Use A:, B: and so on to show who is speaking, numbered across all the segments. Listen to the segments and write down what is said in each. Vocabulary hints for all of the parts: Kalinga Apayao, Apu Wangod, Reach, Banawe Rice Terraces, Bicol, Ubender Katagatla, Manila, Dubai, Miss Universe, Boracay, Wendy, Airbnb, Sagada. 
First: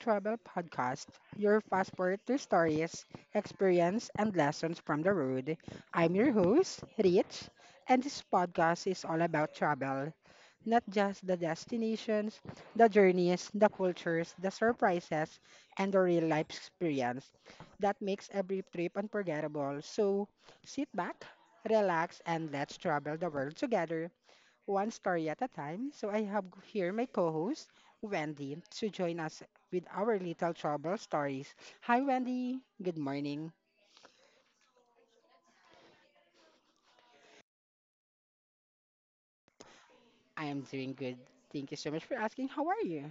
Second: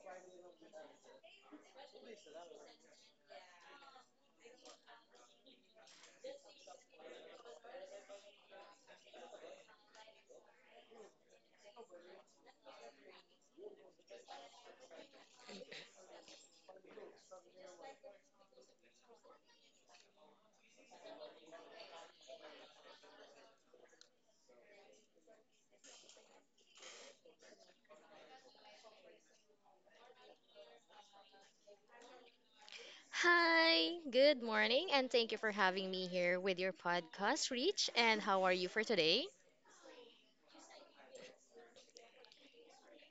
A: travel podcast, your passport to stories, experience and lessons from the road. I'm your host, Rich, and this podcast is all about travel, not just the destinations, the journeys, the cultures, the surprises, and the real life experience that makes every trip unforgettable. So sit back, relax and let's travel the world together one story at a time. So I have here my co-host, Wendy, to join us with our little trouble stories. Hi, Wendy. Good morning.
B: Hi, good morning, and thank you for having me here with your podcast, Reach. And how are you for today?
A: I am doing good. Thank you so much for asking. How are you?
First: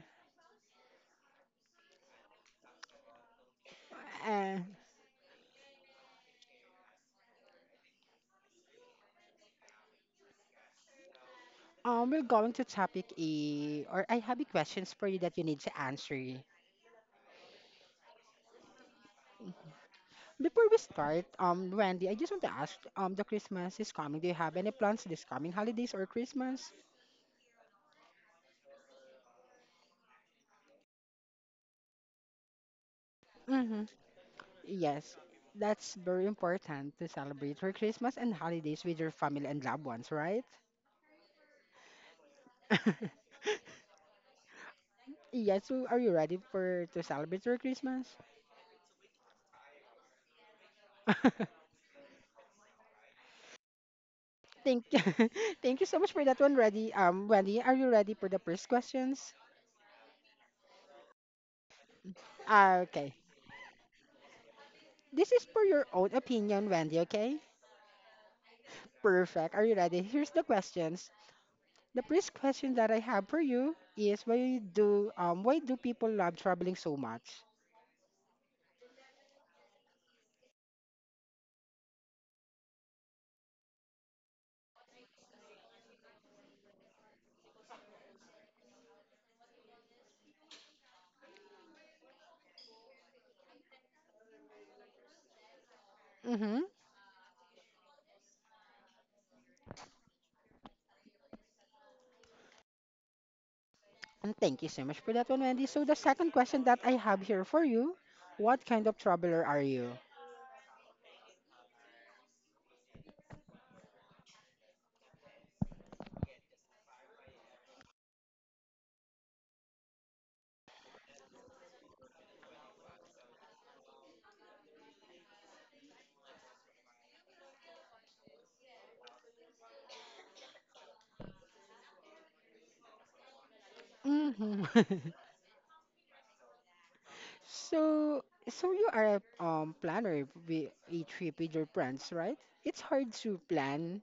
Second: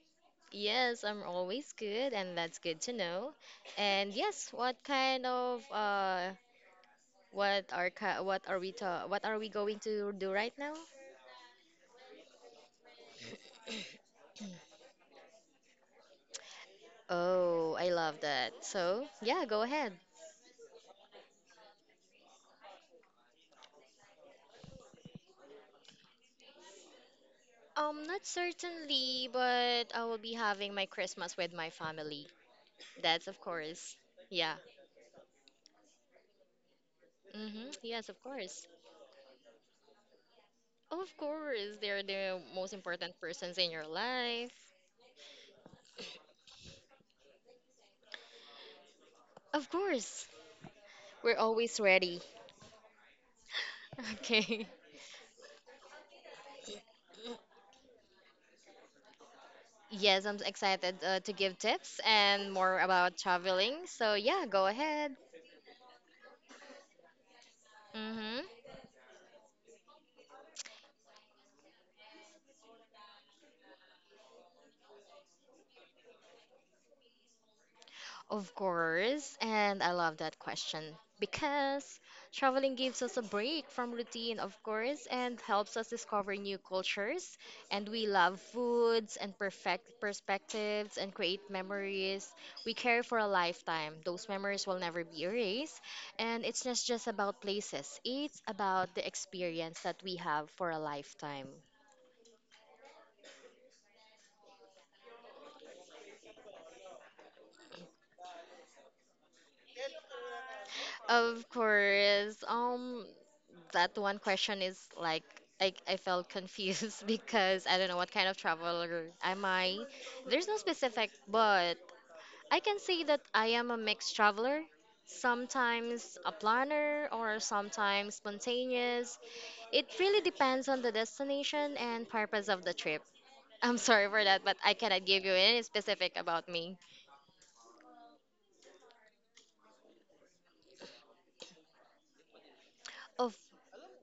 B: Yes, I'm always good, and that's good to know. And yes,
A: Uh,
B: what kind of what are ki- what are we ta- what are we going to do right now?
A: we're going to topic A, or I have a questions for you that you need to answer.
B: Oh, I love that. So yeah, go ahead.
A: Before we start, Wendy, I just want to ask, the Christmas is coming. Do you have any plans this coming holidays or Christmas?
B: Not certainly, but I will be having my Christmas with my family. That's of
A: Mm-hmm.
B: course. Yeah.
A: Yes, that's very important to celebrate
B: Mm-hmm.
A: your
B: Yes,
A: Christmas
B: of
A: and
B: course.
A: holidays with your family and loved ones, right?
B: Of course, they're the most important persons in your life.
A: Yes, so are you ready for to celebrate your Christmas?
B: Of course. We're always ready. Okay.
A: Thank thank you so much for that one, ready. Wendy, are you ready for the first questions?
B: Yes, I'm excited to give tips and
A: Ah,
B: more
A: okay.
B: about traveling. So, yeah, go ahead.
A: This is for your own opinion, Wendy, okay?
B: Mm-hmm.
A: Perfect. Are you ready? Here's the questions. The first question that I have for you is why do people love traveling so much?
B: Of course, and I love that question because traveling gives us a break from routine, of course, and helps us discover new cultures. And we love foods and perfect perspectives and create memories we carry for a lifetime. Those memories will never be erased. And
A: Mm-hmm.
B: it's not just about places, it's about the experience that we have for a lifetime.
A: And thank you so much for that one, Wendy. So the second question that I have here for you, what kind of traveler are you?
B: Of course. That one question is like I felt confused because I don't know what kind of traveler am I. There's no specific, but I can say that I am a mixed traveler. Sometimes a planner or sometimes spontaneous. It really depends on the destination and purpose of the trip. I'm sorry for that, but
A: Hmm.
B: I cannot give you any specific about me.
A: So, so you are a planner with a trip with your friends, right? It's hard
B: Of
A: to plan.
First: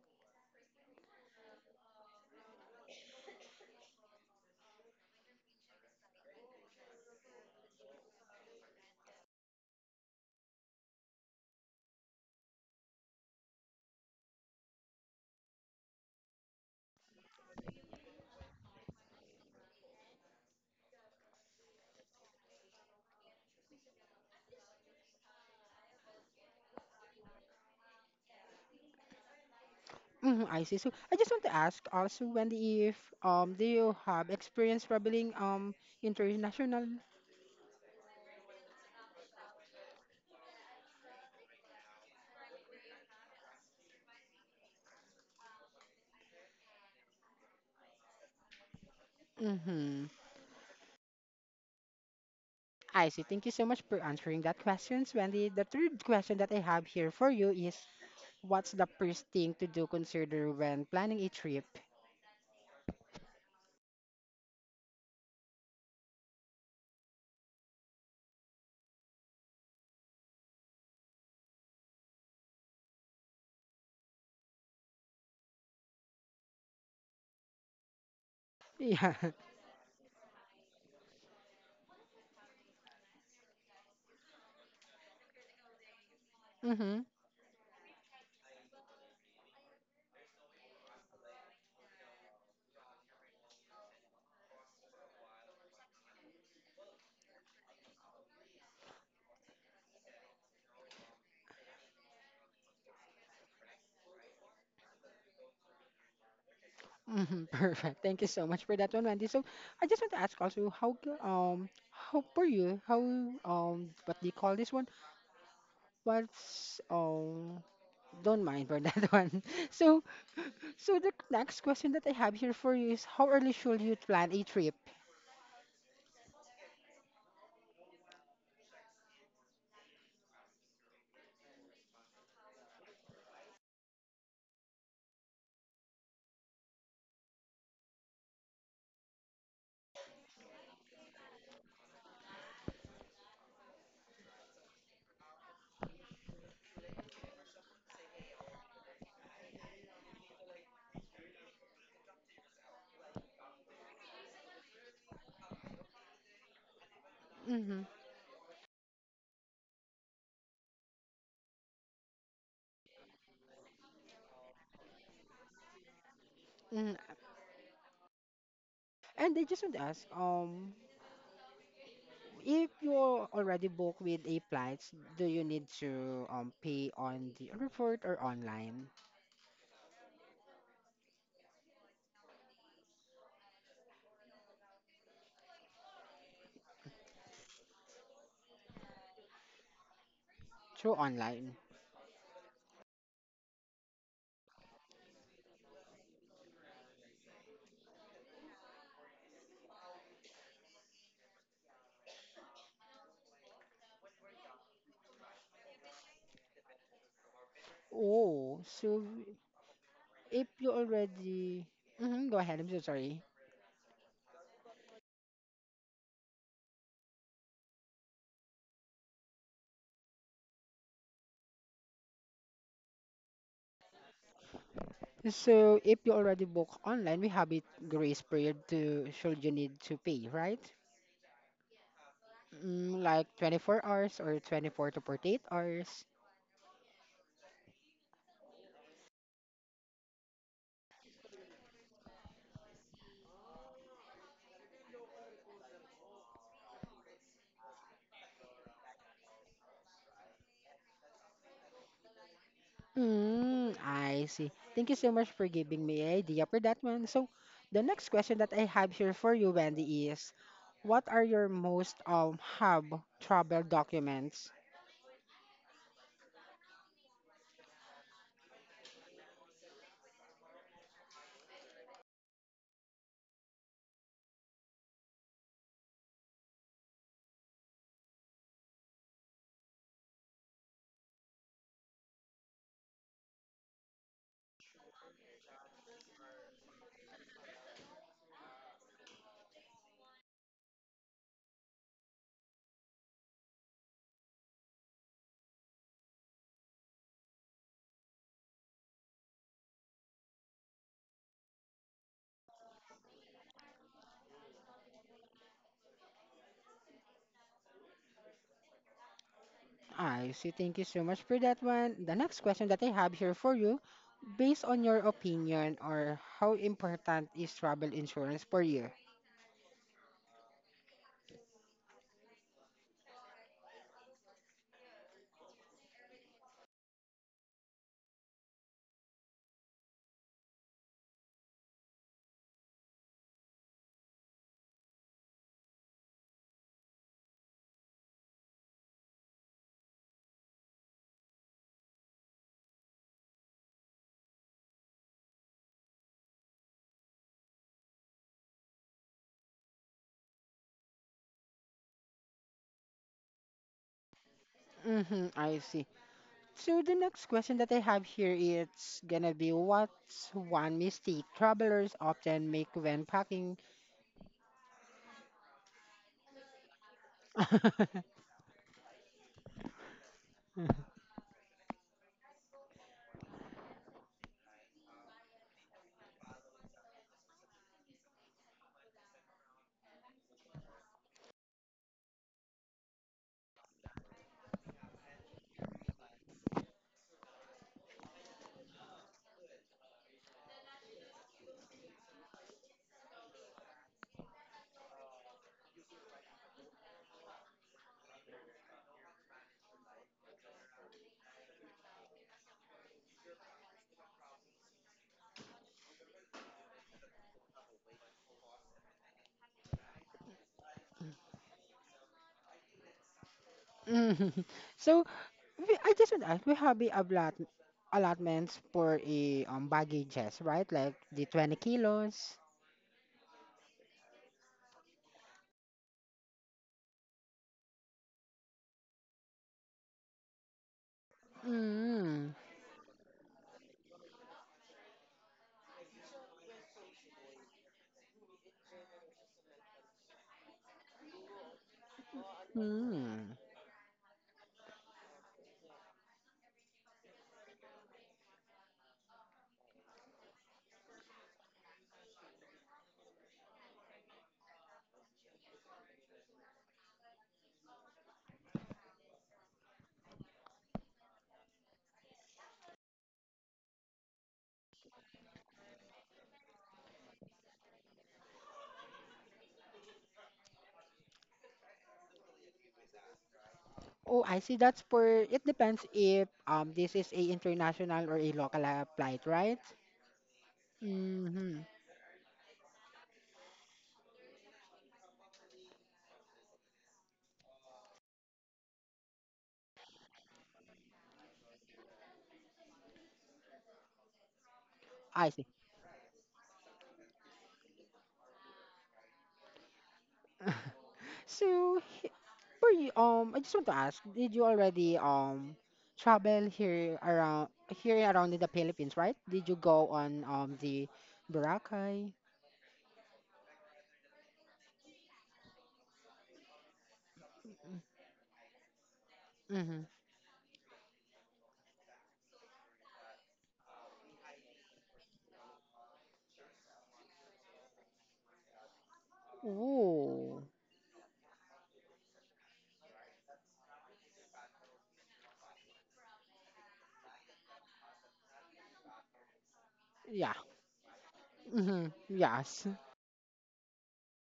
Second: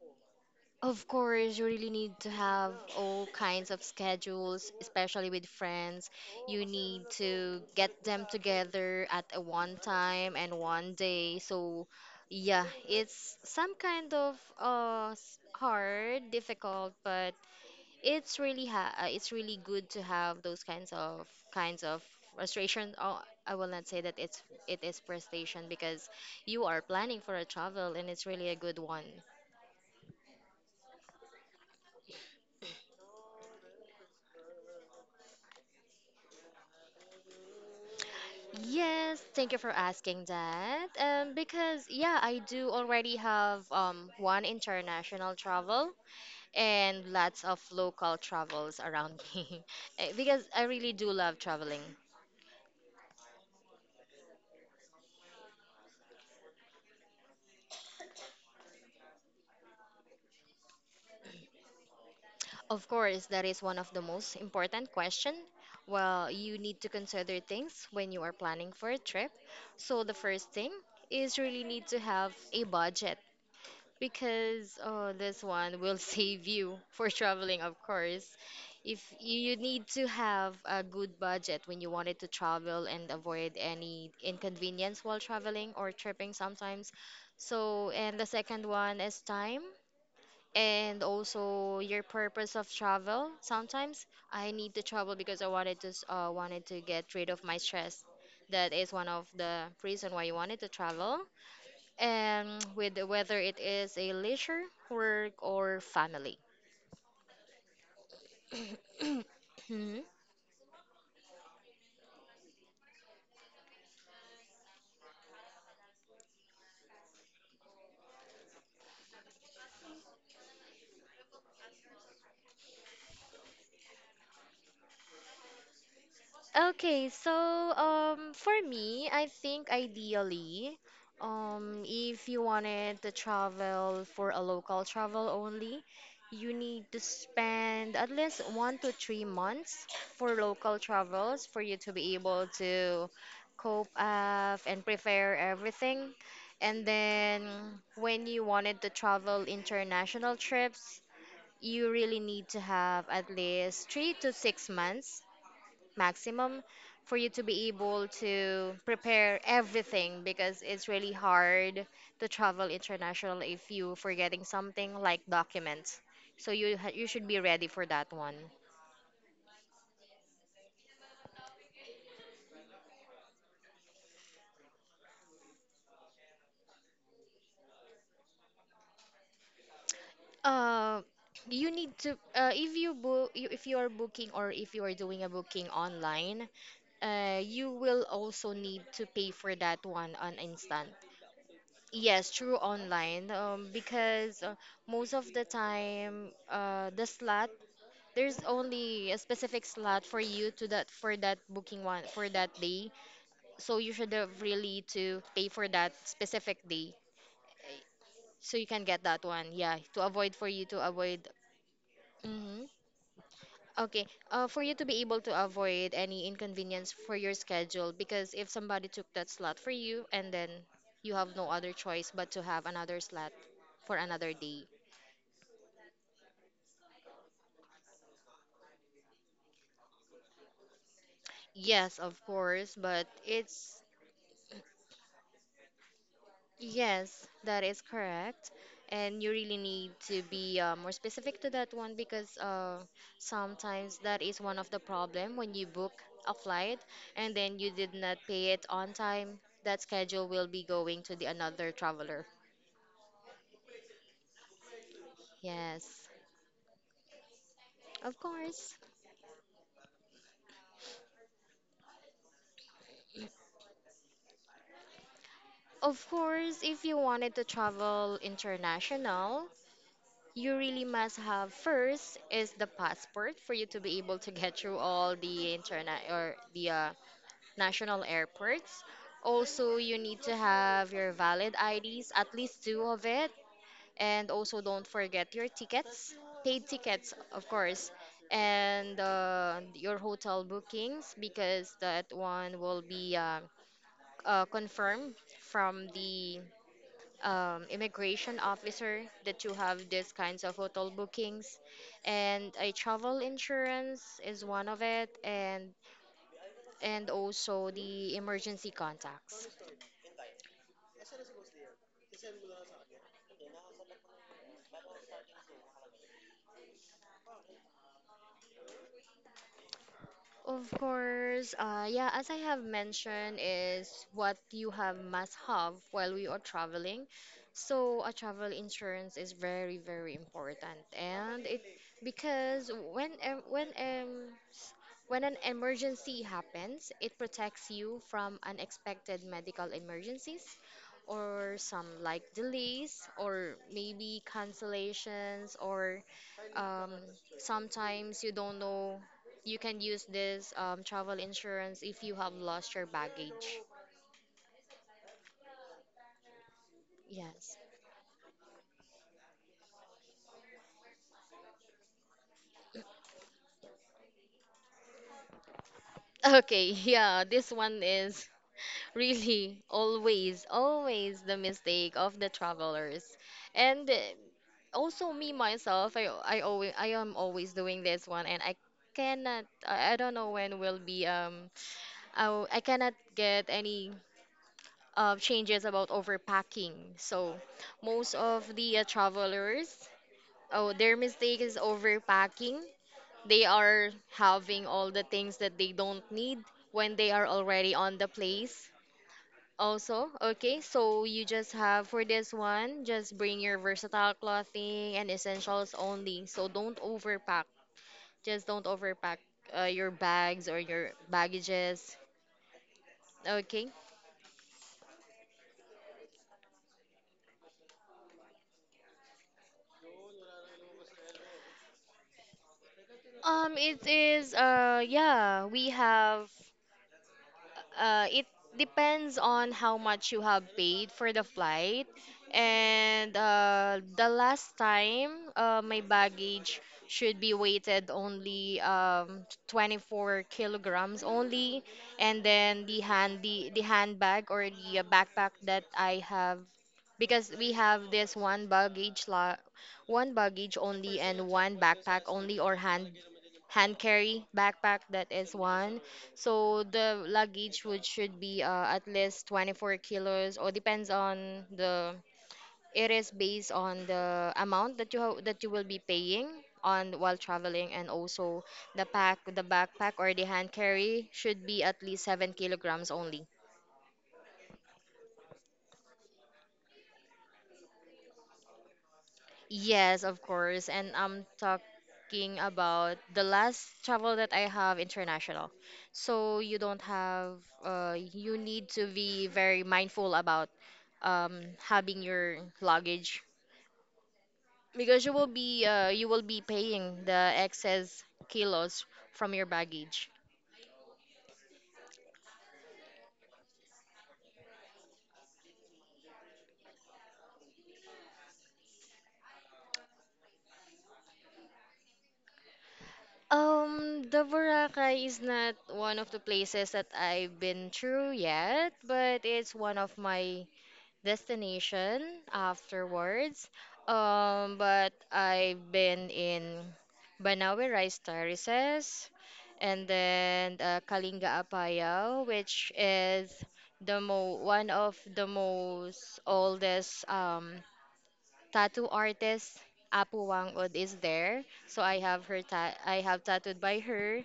B: Of course, you really need to have all kinds of schedules, especially with friends. You need to get them together at a one time and one day. So, yeah, it's some kind of hard, difficult, but it's really ha it's really good to have those kinds of frustration. Oh, I will not say that it is frustration because you are planning for a travel and it's really a good one.
A: Hmm. I see. So I just want to ask also, Wendy, if do you have experience traveling international?
B: Yes, thank you for asking that. Because yeah, I do already have one international travel and lots of local travels around me.
A: Mm-hmm.
B: Eh, because I really do love traveling.
A: I see. Thank you so much for answering that question, Wendy. The third question that I have here for you is, what's the first thing to do consider when planning a trip?
B: Of course, that is one of the most important question. Well, you need to consider things when you are planning for a trip. So the first thing is really need to have a budget. Because oh, this one will save you for traveling, of course. If
A: Yeah.
B: you need to have a good budget when you wanted to travel and avoid any inconvenience while traveling or tripping sometimes.
A: Mm-hmm.
B: So, and the second one is time and also your purpose of travel. Sometimes I need to travel because I wanted to get rid of my stress. That is one of the reason why you wanted to travel and with whether it is a leisure, work, or family.
A: Mm-hmm. Perfect. Thank you so much for that one, Wendy. So I just
B: Mhm.
A: want to ask also how g- how for you how what do you call this one? What's don't mind for that one. So the next question that I have here for you is how early should you plan a trip?
B: Okay, so for me, I think ideally, if you wanted to travel for a local travel only, you need to spend at least 1 to 3 months for local travels for you to be able to cope up and prepare everything. And then when you wanted to travel international trips, you really need to have at least 3 to 6 months maximum for you to be
A: Mm-hmm.
B: able to prepare everything because it's really hard to travel international if you forgetting something like documents. So you you
A: Mm-hmm.
B: should be ready for that one.
A: And I just want to ask if you're already booked with a flights, do you need to pay on the airport or online?
B: Uh, you need to if you are booking or if you are doing a booking online, you will also need to pay for that one on instant.
A: Through online.
B: Yes, through online because most of the time the slot, there's only a specific slot for you to that for that booking one for that day, so you should have really to pay for that specific day so
A: Oh,
B: you can
A: so
B: get that one, yeah, to avoid
A: if you already hmm go ahead,
B: hmm
A: I'm so sorry.
B: okay, for you to be able to avoid any inconvenience for your schedule, because if somebody took that slot for you and then you have no other choice but to have another slot for another day.
A: So if you already book online, we have a grace period to should you need to pay, right?
B: Yes, of course,
A: Mm,
B: but
A: like
B: it's.
A: 24 hours or 24 to 48 hours.
B: Yes, that is correct. And you really need to be more specific to that one, because sometimes that is one of the problem when you book a flight and then you did not pay it on time, that schedule will be going to the another traveler.
A: Mm, I see. Thank you so much for giving me
B: Yes,
A: an idea for that one. So, the next
B: of
A: question that I
B: course.
A: have here for you, Wendy, is what are your most hub travel documents?
B: Of course, if you wanted to travel international, you really must have first is the passport for you to be able to get through all the internet or the national airports. Also, you need to have your valid IDs, at least two of it. And also, don't forget your tickets, paid tickets, of course, and your hotel bookings because that one will be confirmed from the immigration officer that you have these kinds of hotel bookings. And a travel insurance is one of it, and also the emergency contacts.
A: I see. Thank you so much for that one. The next question that I have here for you, based on your opinion or how important is travel insurance per year?
B: Of course, yeah, as I have mentioned, is what you have must have while we are traveling. So a travel insurance is very, very important, and it because when em- when s- when an emergency happens, it protects you from unexpected medical emergencies or some like delays or maybe cancellations or um, sometimes you don't know you can use this travel insurance if you have lost your baggage.
A: Mm-hmm, I see. So the next
B: Yes.
A: question that I have here is gonna be what's one mistake travelers often make when packing.
B: Okay, yeah, this one is really always, always the mistake of the travelers. And also me myself, I am always doing this one and I cannot I I don't know when will be I cannot get any changes about overpacking. So most of the travelers, oh, their mistake is overpacking, they are having all the things that they don't need when they are already on the place. Also, okay, so you just have for this one, just bring your versatile clothing and essentials only, so don't overpack. Just don't overpack your bags or your baggages. Okay.
A: Mhm. So I just want to ask, we have the allotments for a baggages, right? Like the 20 kilos.
B: It is Yeah, we have, it depends on how much you have paid for the flight.
A: Mm.
B: And the last time, my baggage should be weighted only 24 kilograms only. And then
A: Mm.
B: the handbag or the backpack that I have, because we have this one baggage la one baggage only and one backpack only or hand carry backpack, that is one. So the luggage would should be at least 24 kilos or depends on the, it is based on the amount that that you will be paying on while traveling, and also the backpack or the hand carry should be at least 7 kilograms only.
A: Oh, I see. That's for it depends if this is a international or a local flight, right?
B: Yes, of course. And I'm
A: Mm-hmm.
B: talking about the last travel that I have international. So you don't have, you need to be very mindful about having your luggage because
A: I see.
B: you will be paying the excess kilos from your baggage.
A: So, for you, I just want to ask, did you already travel here around in the Philippines, right? Did you go on the Boracay?
B: The Boracay is not one of the places that I've been through yet, but it's one
A: Mm-hmm.
B: of my destination afterwards. But I've been in Banawe Rice Terraces and
A: Ooh,
B: then Kalinga Apayao, which is the mo one of the most oldest tattoo artist. Apu
A: yeah.
B: Wangod is there, so
A: Mm-hmm. Yes.
B: I have tattooed by her,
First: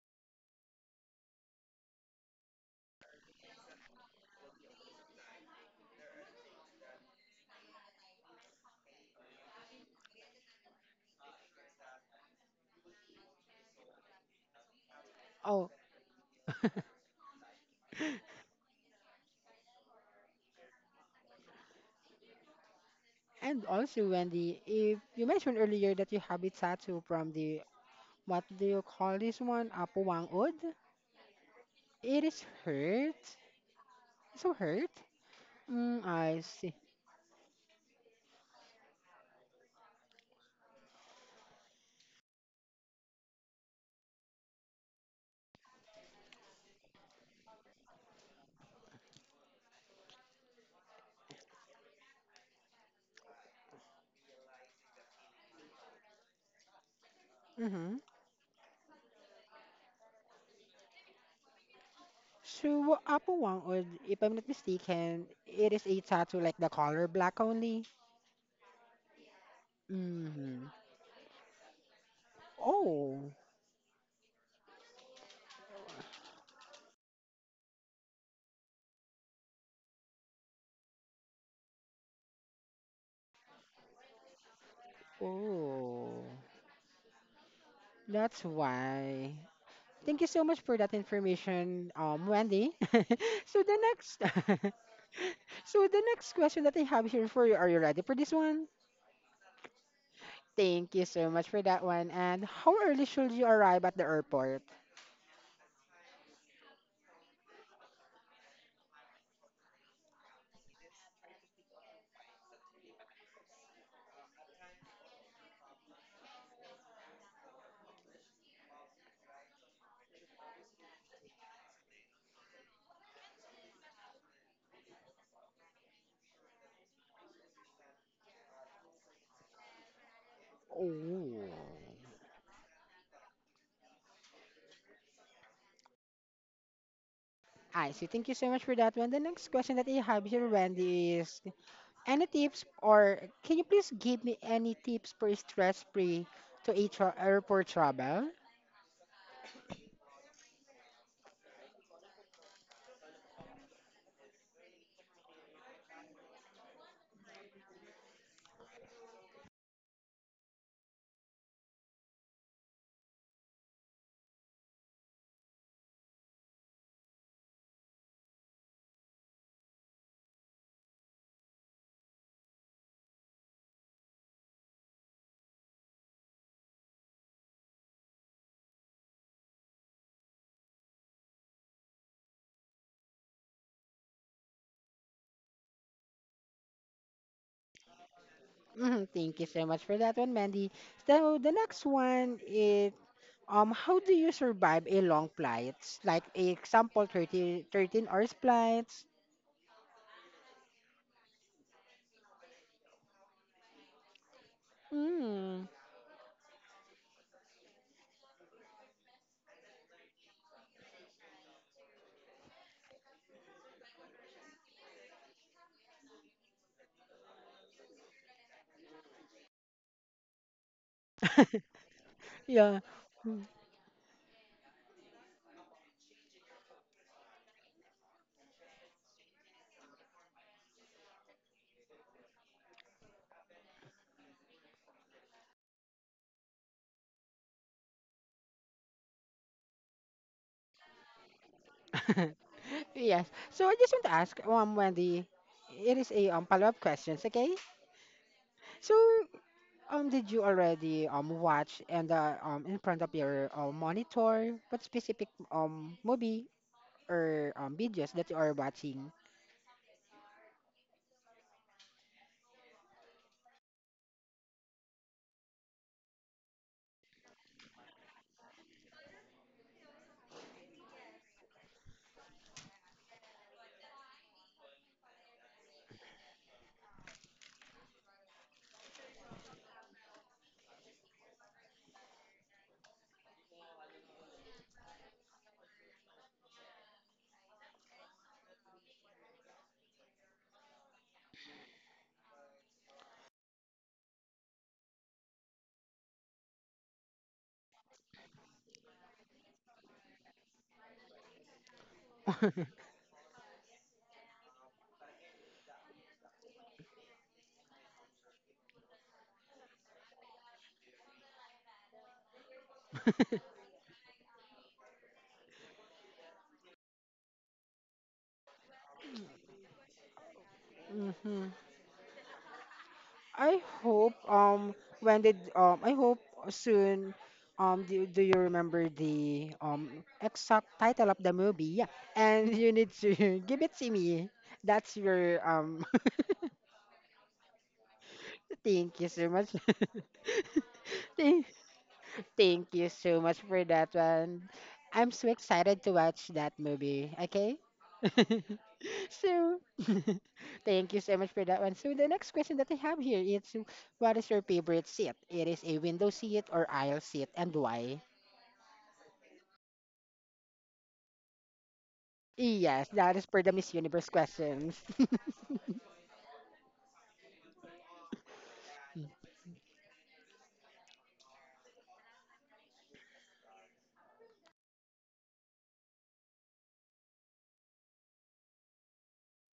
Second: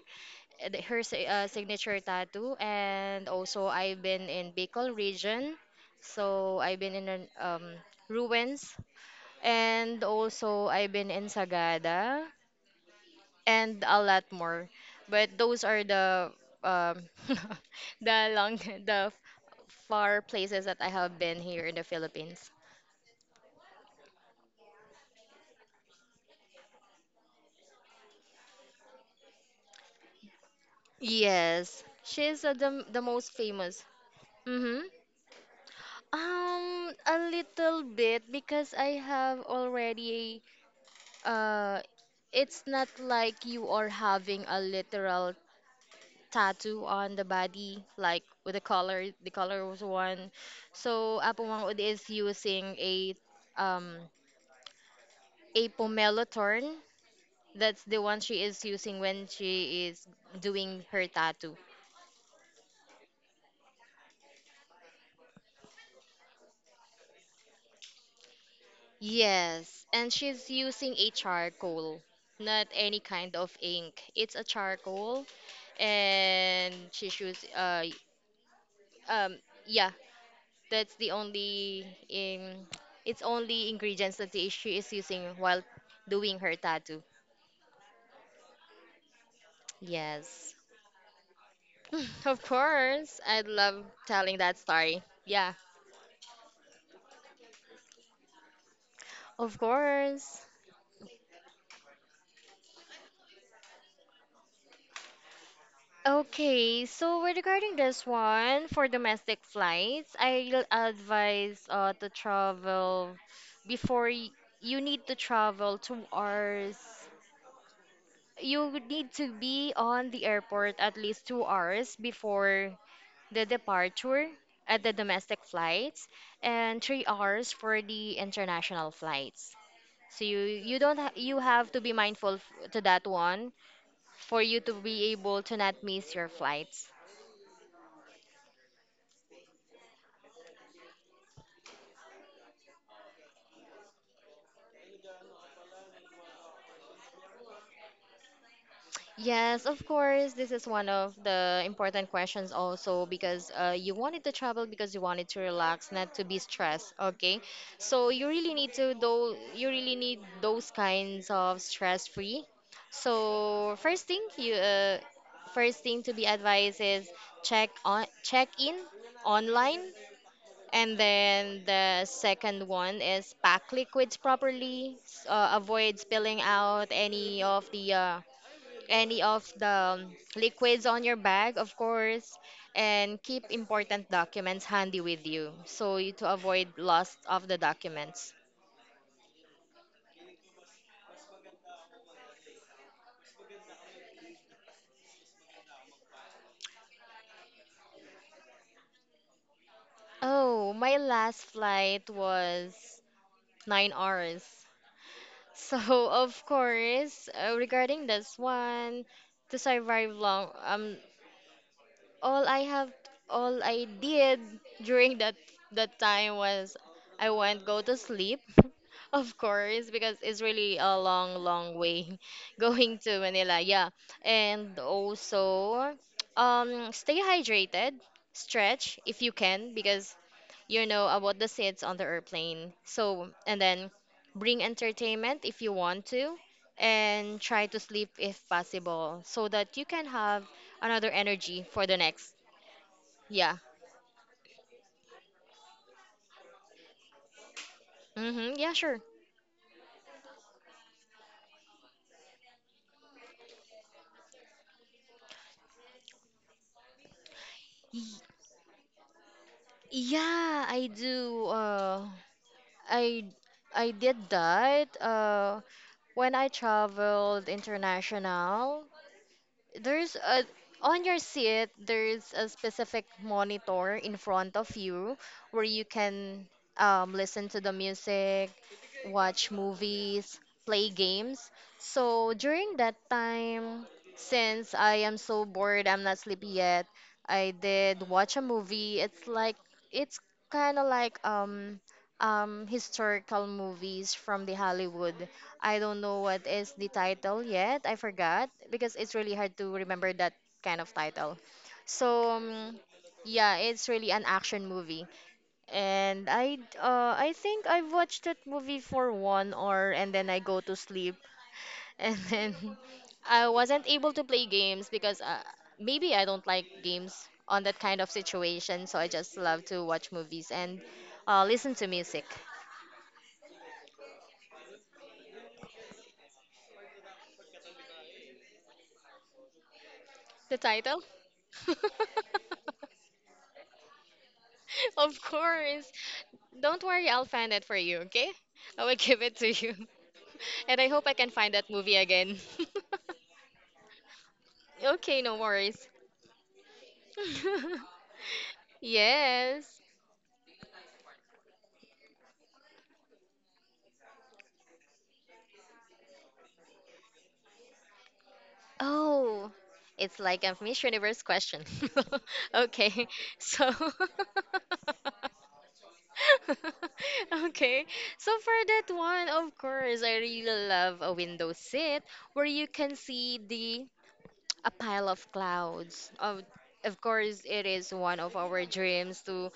B: her signature tattoo, and also I've been in Bicol region, so I've been in an, ruins, and also I've been in Sagada and a lot more, but those
A: Oh,
B: are the um, the long the far places that I have been here in the Philippines.
A: and also Wendy, if you mentioned earlier that you have a tattoo from the what do you call this one? Apuwangod?
B: Yes,
A: It is
B: she's the most
A: hurt.
B: famous.
A: So
B: Mm-hmm.
A: hurt? Mm, I see.
B: um a little bit because I have already. Uh, it's not like you are having a literal tattoo on the body, like with the color was one. So Apomangod is using um a pomelo thorn. That's
A: Mm-hmm.
B: the one she is using when she is doing her tattoo.
A: So, Apuwang, or if I'm not mistaken, it is a tattoo like the color black only.
B: Yes, and she's
A: Mm-hmm.
B: using a charcoal, not any
A: Oh,
B: kind of ink. It's a charcoal, and she's use um yeah that's the only in it's only ingredients that the she is using while
A: oh,
B: doing her tattoo.
A: that's why. Thank you so
B: Yes.
A: much for that information,
B: Of
A: Wendy.
B: course, I'd
A: So the
B: love
A: next,
B: telling that story. Yeah,
A: so the next question that I have here for you, are you ready for this one?
B: of course.
A: Thank you so much for that one. And how early should you arrive at the airport?
B: Okay, so with regarding this one, for domestic flights, I'll advise to before y- you need to travel 2 hours. You would need to be on the airport at least 2 hours before the departure at the domestic flights, and 3 hours for the international flights. So you don't ha- you
A: Oh,
B: have to be mindful to that one for you to be able to not miss your flights.
A: I see. Thank you so much for that one. The next question that I have here, Wendy, is any tips, or can you please give me any tips for stress-free to a tra airport travel?
B: Yes, of course. This is one of the important questions also because you wanted to travel because you wanted to relax, not to be stressed. Okay, so you really need to though you really need those kinds of stress free. So first thing to be advised is check in online, and then the second one is pack liquids properly. Avoid spilling out any of the any of the liquids on your bag, of course, and keep important documents handy with you so you to avoid loss of the documents.
A: Mhm, thank you so much for that one, Mandy. So the next one is how do you survive a long flights? Like example, thirty thirteen hours flights.
B: Oh, my last flight was 9 hours.
A: Mm.
B: So of course, regarding this one, to survive long, all I have all I did during that time was I won't go to sleep, of course, because it's really a long, long way
A: Yeah.
B: going to
A: Mm.
B: Manila, yeah, and also stay hydrated, stretch if you can because you know about the seats on the airplane, so and then bring entertainment if you want to, and try to sleep if possible so that you can have another energy for the next.
A: Yes.
B: Yeah.
A: So I just want to ask, Wendy, it is a follow-up questions, okay?
B: Mm-hmm. Yeah,
A: So
B: sure.
A: Did you already watch and in front of your monitor what specific movie or videos
B: Y-
A: that you are watching?
B: yeah, I do. I I did that. When I traveled international, there's a on your seat there's a specific monitor in front of you where you can listen to the music, watch movies, play games. So during that time, since I am so bored, I'm not sleepy yet, I did watch a movie. It's like it's kind of like historical movies from the Hollywood. I don't know what is the title yet. I forgot because it's really hard to remember that kind of title. So um, yeah, it's really an action movie, and I think I've watched that movie for 1 hour, and then I go to sleep, and then I wasn't able to play games because maybe I don't like games on that kind of situation. So I just love to watch movies and
A: Mm-hmm.
B: listen to music.
A: I hope when did I hope soon do you remember the
B: The
A: exact
B: title?
A: title of the movie? Yeah. And you need to give it to me. That's
B: Of
A: your
B: course. Don't worry, I'll find it for you, okay? I will
A: thank you
B: give
A: so
B: it
A: much.
B: to you. And I hope I can
A: Thank-
B: find that movie again.
A: Thank you so much for that one. I'm
B: Okay,
A: so
B: no
A: excited
B: worries.
A: to watch that movie, okay? So,
B: Yes.
A: thank you so much for that one. So, the next question that I have here is what is your favorite seat? It is a window seat or aisle seat, and why?
B: Oh, it's like a Miss Universe question.
A: Yes,
B: Okay,
A: that is for the
B: so.
A: Miss Universe questions.
B: Okay, so for that one, of course, I really love a window seat where you can see the a pile of clouds. Of course, it is one of our dreams to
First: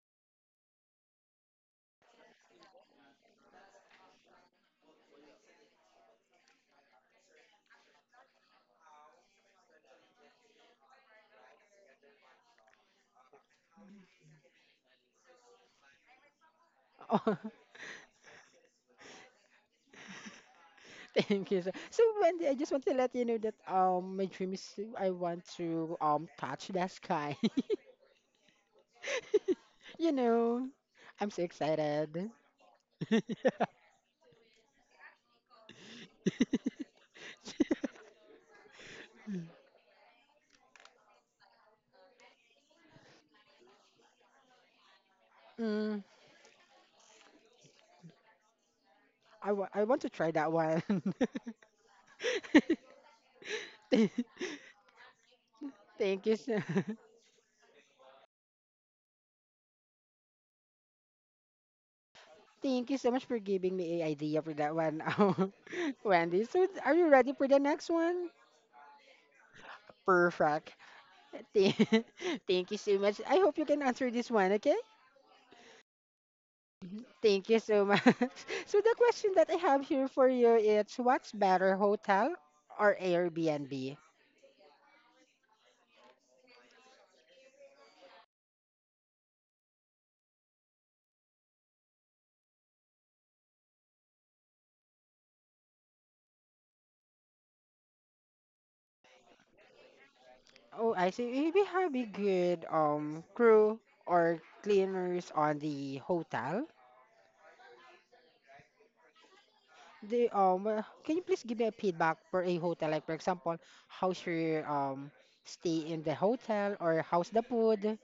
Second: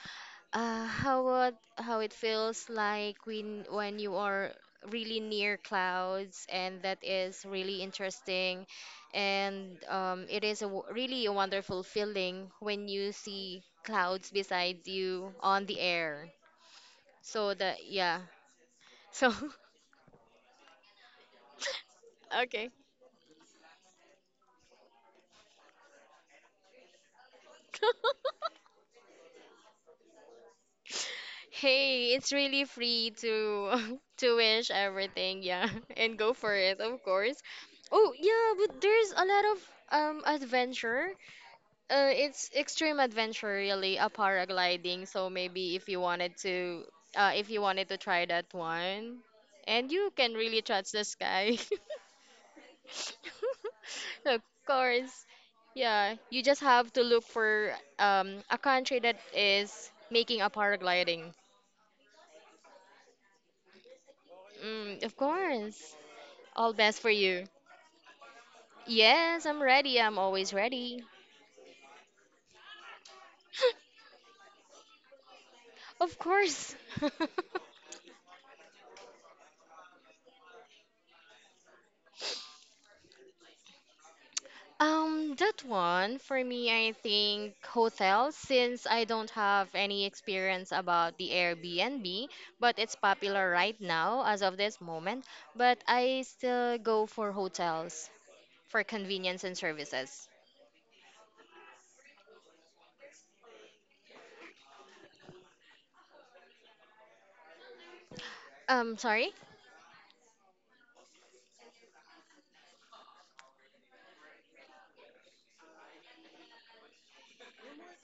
B: how it feels like when you are really near clouds, and that is really interesting, and it is really a wonderful feeling when you see clouds beside you on the air.
A: Oh,
B: So that, yeah, so.
A: thank you. So, so Wendy, I
B: Okay.
A: just want to let you know that my dream is to- I want to touch the sky. You know, I'm so
B: Hey,
A: excited.
B: it's really free to to wish everything, yeah, and go for it, of course. Oh, yeah, but there's a lot of adventure. It's extreme adventure really, a paragliding. So maybe if you
A: mm,
B: wanted to, if you wanted to try that one,
A: I, wa- I
B: and
A: want to
B: you
A: try
B: can
A: that
B: really
A: one.
B: touch the sky.
A: Th-
B: Of course. Yeah,
A: Thank you.
B: you just
A: So-
B: have to look for a country that is making a paragliding.
A: Thank you so much for giving me an idea for that one,
B: Mm, of course.
A: Wendy. So,
B: All
A: are
B: best for
A: you ready
B: you.
A: for the next one?
B: Yes, I'm ready. I'm always
A: Perfect.
B: ready.
A: Th- Thank you so much. I hope you can answer this one, okay?
B: Of course.
A: Thank you so much. So, the question that I have here for you is what's better, hotel or Airbnb?
B: That one for me, I think hotel, since I don't have any experience about the Airbnb, but it's popular right now as of this moment. But I still go for hotels for convenience and services.
A: Oh, I see. We have a good crew or cleaners on the hotel.
B: Sorry?
A: The Can you please give me a feedback for a hotel? Like for example, how's your stay in the hotel or how's the food?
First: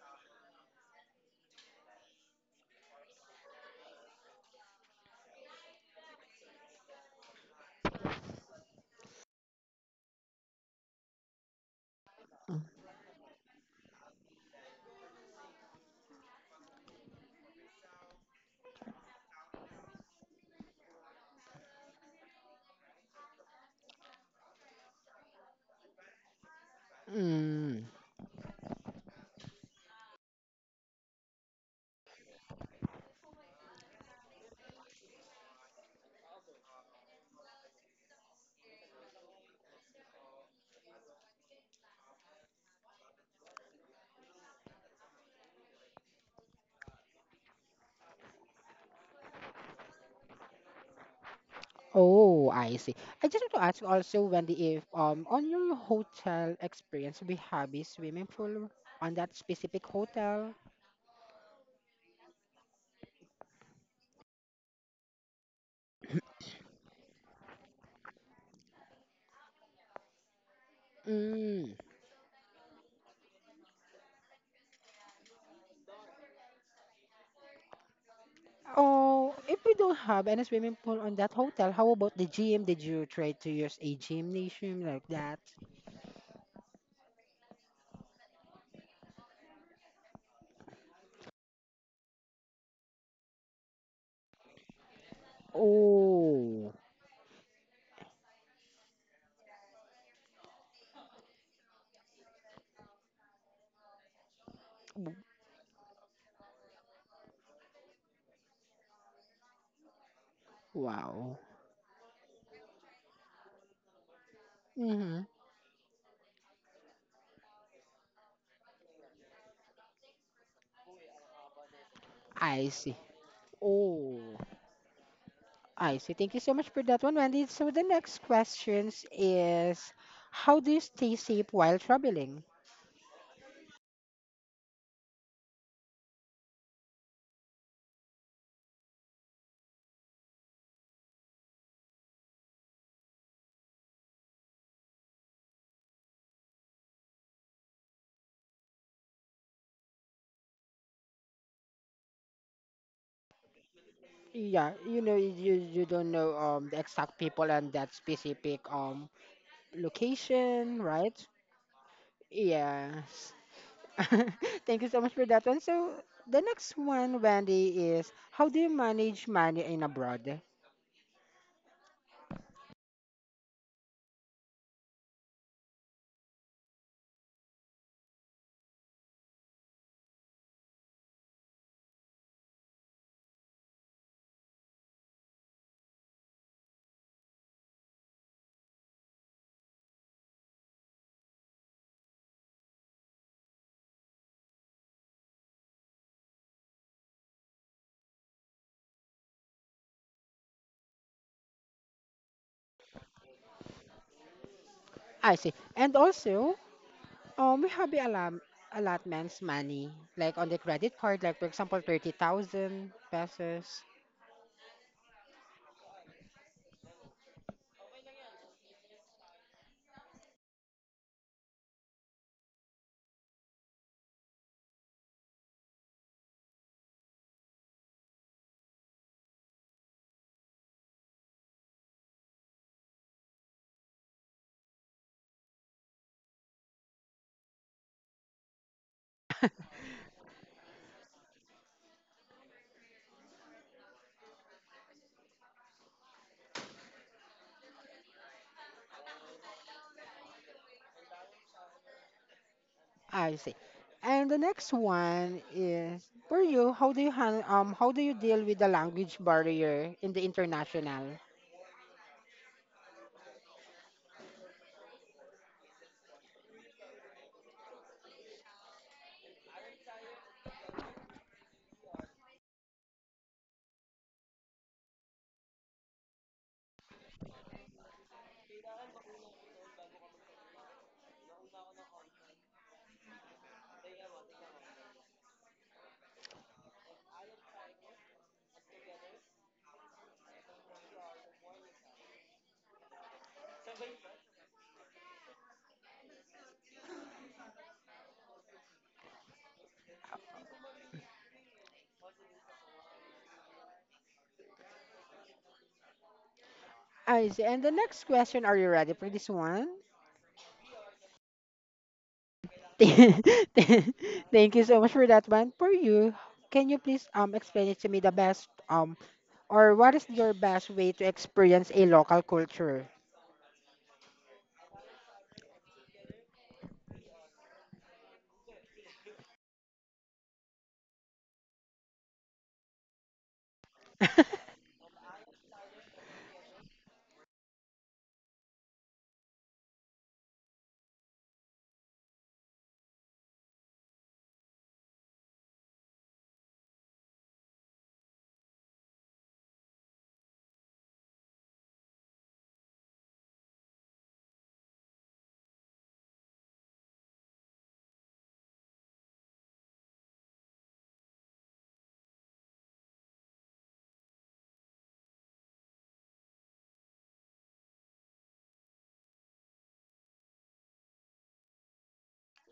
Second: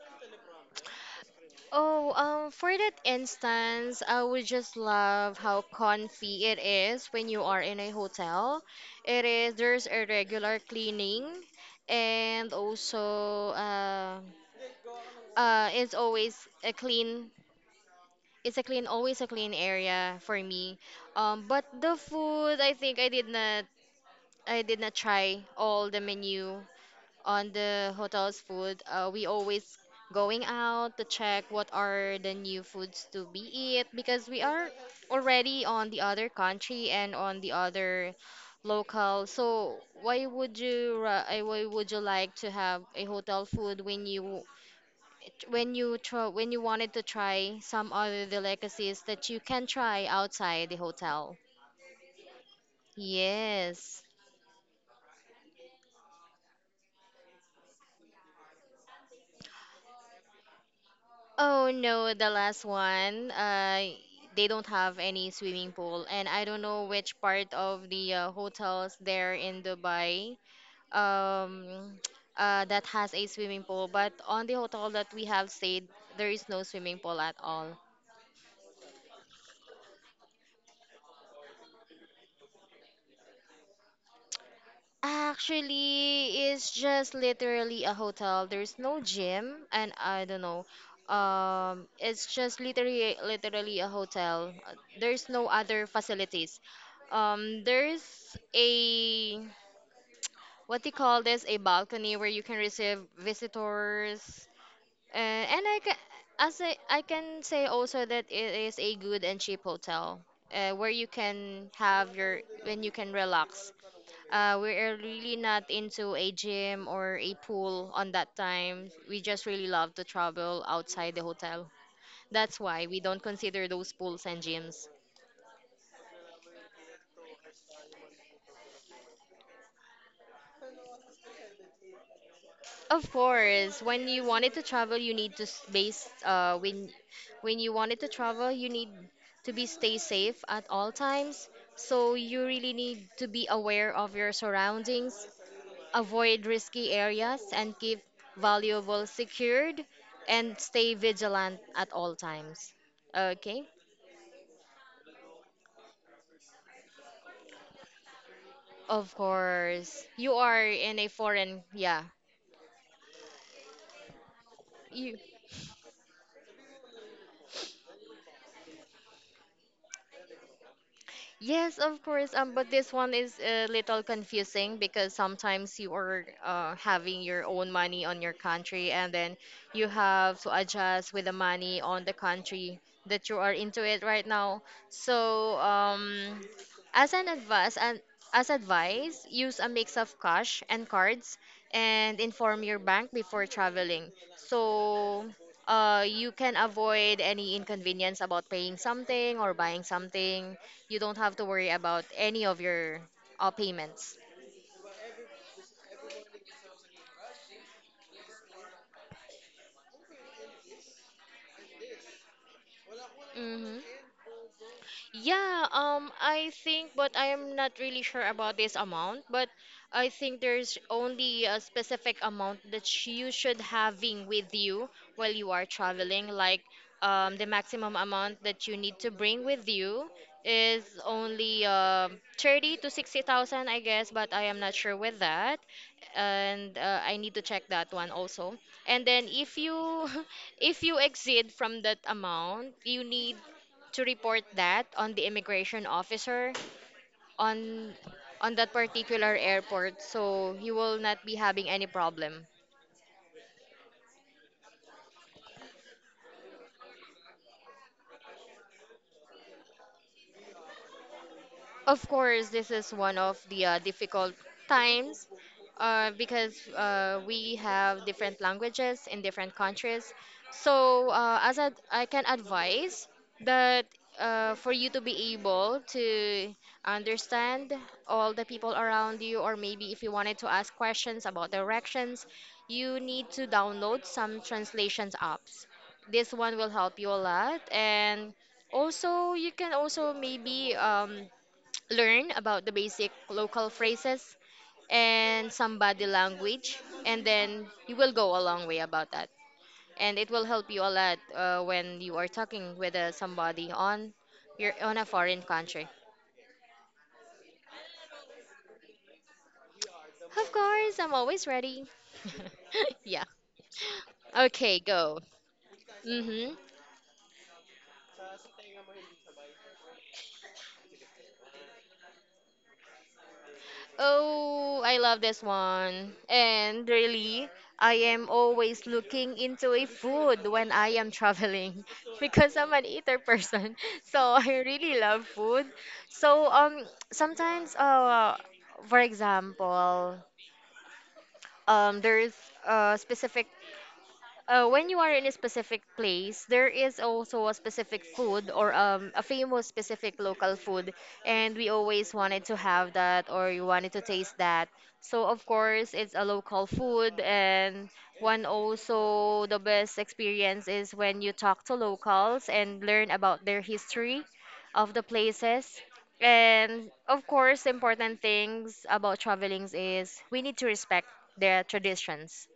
B: Oh, for that instance, I would just love how comfy it is when you are in a hotel. It is there's a regular cleaning, and
A: Mm.
B: also it's always a clean. Always a clean area for me. But the food, I did not try all the menu on
A: Mm.
B: the hotel's food. We always going out to check what are the new foods to be eat because we are already on the other country and on the other local. So why would you like to have a hotel food when you try when you wanted to try some other delicacies that you can try outside the hotel?
A: Oh, I see. I just want to ask
B: Yes.
A: also, Wendy, if on your hotel experience, we have a swimming pool on that specific hotel.
B: Oh no, the last one. They don't have any swimming pool, and I don't know which part of the hotels there in Dubai,
A: Mm.
B: um, that has a swimming pool. But on the hotel that we have stayed, there is no swimming pool at all.
A: Oh, if we don't have any swimming pool on that hotel, how about the gym? Did you try to use a gymnasium like that?
B: Actually, it's just literally a hotel. There's no gym, and I don't know. It's just literally a hotel. There's no other facilities.
A: Oh,
B: There's a, what do you call this? A balcony where you can receive visitors.
A: w-
B: Uh, and I can I can say also that it is a good and cheap hotel, where you
A: wow.
B: can have your when you can relax. We are
A: Mm-hmm.
B: really not into a gym or a pool on that time. We just really love to travel outside the hotel. That's
A: I
B: why
A: see.
B: we don't consider those
A: Oh,
B: pools and gyms.
A: I see. Thank you so much for that one, Wendy. So the next questions is, how do you stay safe while traveling?
B: Of course, when you wanted to travel, you need to s- base. When you wanted to travel, you need to be stay safe at all times. So you really need to be aware of your surroundings, avoid risky areas, and keep valuable secured, and stay vigilant at all times. Okay,
A: Yeah, you don't know the exact people and that specific
B: of course, you are
A: location,
B: in a
A: right?
B: foreign, yeah,
A: Yeah. Thank you so much
B: you.
A: for that one. So the next one, Wendy, is how do you manage money in abroad?
B: Yes, of course. But this one is a little confusing because sometimes you are having your own money on your country, and then you have to adjust with the money on the country that you are into it right now. So, as an advice, and as advice, use a mix of cash and cards, and inform your bank before traveling. So. You can avoid any inconvenience about paying something or buying something. You don't have to worry about any of your payments.
A: I see. And also, we have the alum allotments money, like on the credit card, like for example, 30,000
B: Mm-hmm.
A: pesos.
B: Yeah, I think, but I am not really sure about this amount, but I think there's only a specific amount that you should having with you while you are traveling. Like, the maximum amount that you need to bring with you is only 30 to 60,000, I guess, but I am not sure with that. And I need to check that one also. And then if you if you exceed from that amount, you need to report that on the immigration officer on on that particular airport so you will not be having any problem.
A: I see. And the next one is for you, how do you deal with the language barrier in the international?
B: Of course, this is one of the difficult times because we have different languages in different countries. So, I can advise that for you to be able to understand all the people around you, or maybe if you wanted to ask questions about directions, you need to download some translations apps. This one will help you a lot, and also you can also maybe. Learn about the basic local phrases and some body language, and then you will go a long way about that, and it will help you a lot when you are talking with somebody on your on a foreign country.
A: I see. And the next question, are you ready for this one?
B: Of course, I'm always ready. Yeah.
A: Thank you
B: Okay,
A: so much for
B: go.
A: that one. For you,
B: Mm-hmm.
A: can you please explain it to me the best or what is your best way to experience a local culture?
B: Oh, I love this one. And really, I am always looking into a food when I am traveling because I'm an eater person. So I really love food. So um, sometimes uh, for example, there's a specific when you are in a specific place, there is also a specific food or a famous specific local food, and we always wanted to have that or you wanted to taste that. So of course, it's a local food, and one also the best experience is when you talk to locals and learn about their history of the places. And of course, important things about travelings is we need to respect their traditions.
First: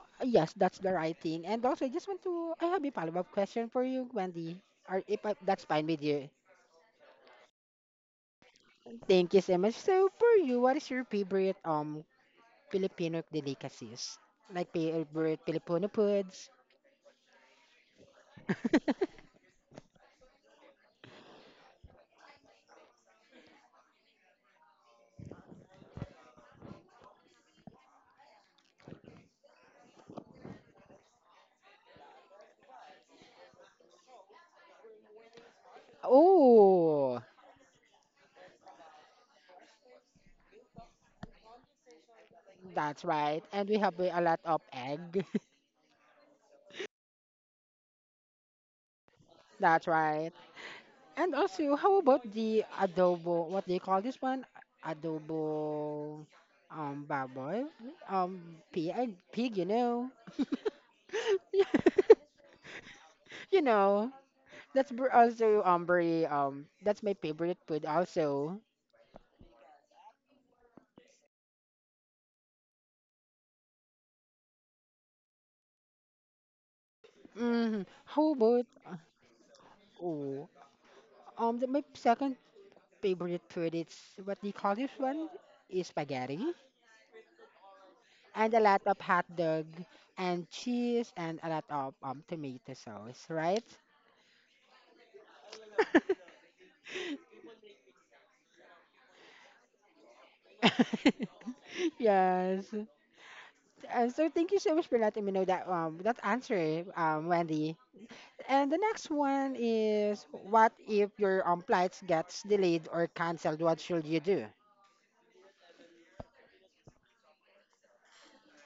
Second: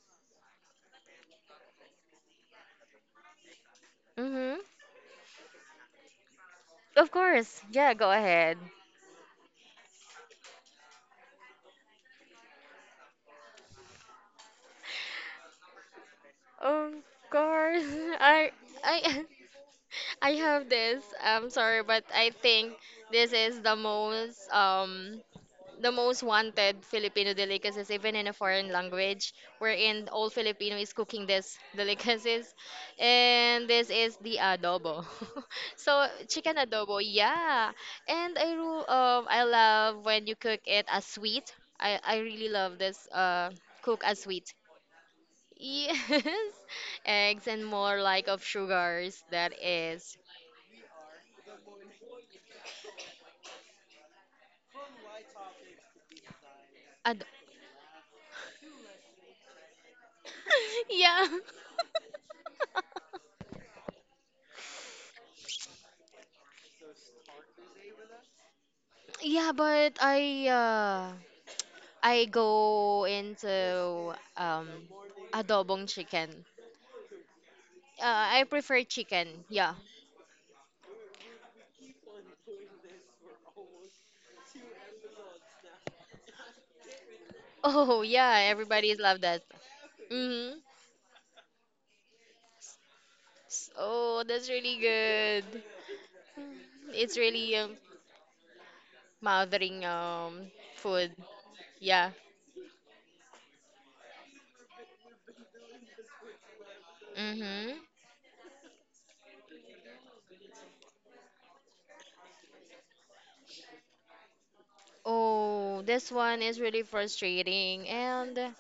A: Yes, that's the right thing. And also, I just want to I have a follow-up question for you, Wendy.
B: Mm-hmm.
A: Or if that's fine with you.
B: Of course. Yeah, go ahead.
A: Thank you so much. So for you, what is your favorite Filipino delicacies? Like favorite Filipino foods?
B: Of course, I I I have this. I'm sorry, but I think this is the most wanted Filipino delicacies, even in a foreign language, wherein all Filipino is cooking this delicacies, and this is the adobo. So chicken adobo,
A: Oh,
B: yeah. And I I love when you cook it as sweet. I really love
A: that's
B: this
A: right. And we have
B: cook
A: a
B: as
A: lot
B: sweet.
A: of egg.
B: Yes, eggs and more like of sugars. That
A: That's
B: is.
A: right. And also, how about the adobo? What do you call this one? Adobo
B: And
A: baboy? Pig, pig.
B: yeah,
A: You know, that's my favorite food also.
B: yeah. But I go into adobong chicken.
A: Mm,
B: Uh,
A: how
B: I
A: about
B: prefer chicken. Yeah.
A: oh my second favorite food is what do you call this one? Is spaghetti
B: Oh yeah,
A: and a lot of
B: everybody
A: hot
B: love that.
A: dog and
B: Mm-hmm.
A: cheese and a lot of tomato sauce, right?
B: Oh, that's really good. It's really mouthing food. Yeah.
A: yes. So thank you so much for letting me know that answer, Wendy.
B: Mm-hmm.
A: And the next one is what if your flights gets delayed or cancelled? What should you do?
B: Oh, this one is really frustrating. And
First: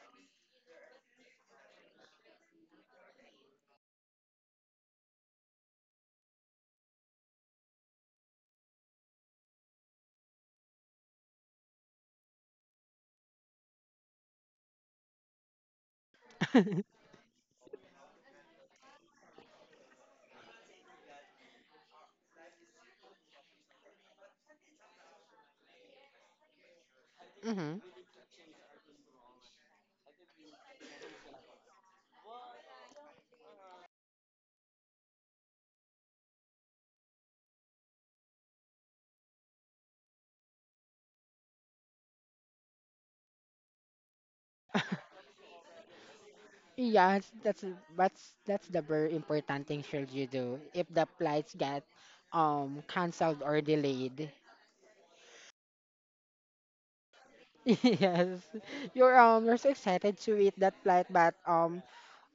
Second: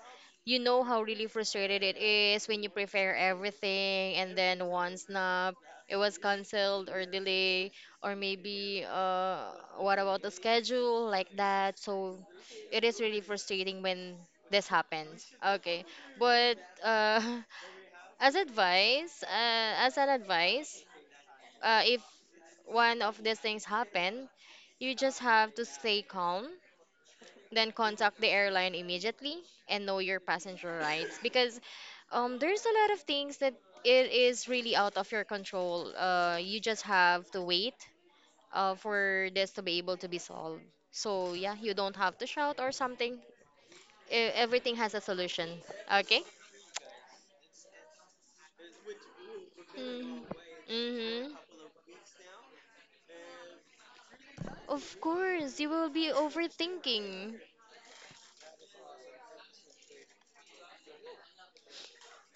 B: you know how really frustrated it is when you prepare everything and then once snap, it was canceled or delay, or maybe what about the schedule like that? So it is really frustrating when this happens. Okay, but uh, as advice, as an advice, if one of these things happen, you just have to stay calm then
A: Mm-hmm.
B: contact the airline immediately and know your passenger rights because there's a lot of things that it is really out of your control. You just have to wait for this to be able to be solved. So yeah, you don't have to shout or something. Everything has a solution. Okay.
A: Yes, that's the very important thing should
B: Mm.
A: you do if the
B: Mhm.
A: flights get cancelled or delayed.
B: Of course, you will be overthinking.
A: Yes, you're so excited to eat that flight, but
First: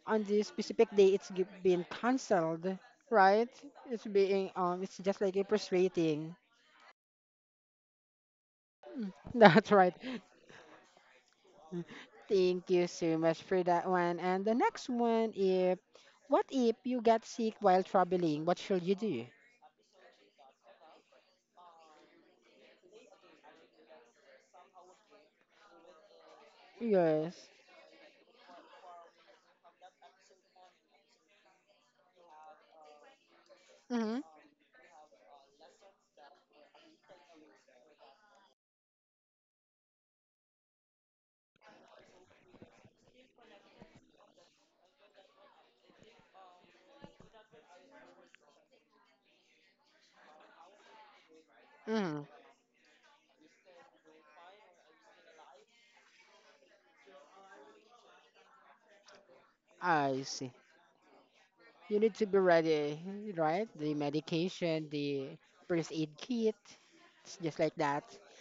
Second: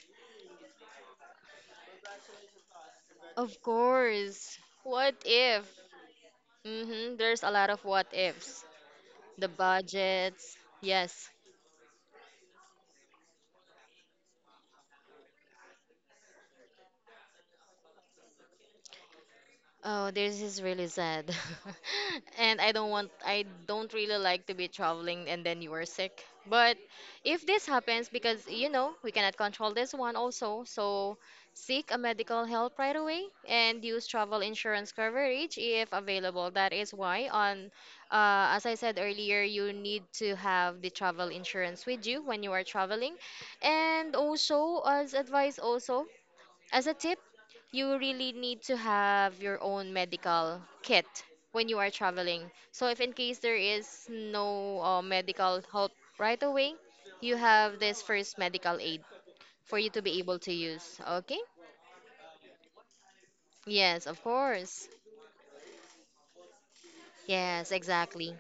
A: on this specific day been cancelled, right?
B: Of
A: It's being
B: course.
A: it's
B: What
A: just like a
B: if?
A: frustrating.
B: Mhm. There's a lot of what ifs.
A: Mm,
B: The
A: that's right.
B: budgets. Yes.
A: Thank you so much for that one. And the next one if what if you get sick while traveling? What should you do?
B: Oh, this is really sad. And I don't really like to be traveling and then you are sick. But if
A: Yes.
B: this happens, because you know, we cannot control this one also, so seek a medical help right away and use
A: Mm-hmm.
B: travel insurance coverage if available. That is why on, as I said earlier, you need to have the travel insurance with you when you are traveling. And also, as advice also, as a tip, you really need to have your own medical kit when you are
A: Mm-hmm.
B: traveling. So if in case there is no medical help right away, you have this first medical aid for you to be
A: I
B: able
A: see.
B: to use. Okay?
A: You need to be ready, right? The
B: Yes, of
A: medication,
B: course.
A: the first aid kit, it's just
B: Yes,
A: like that.
B: exactly.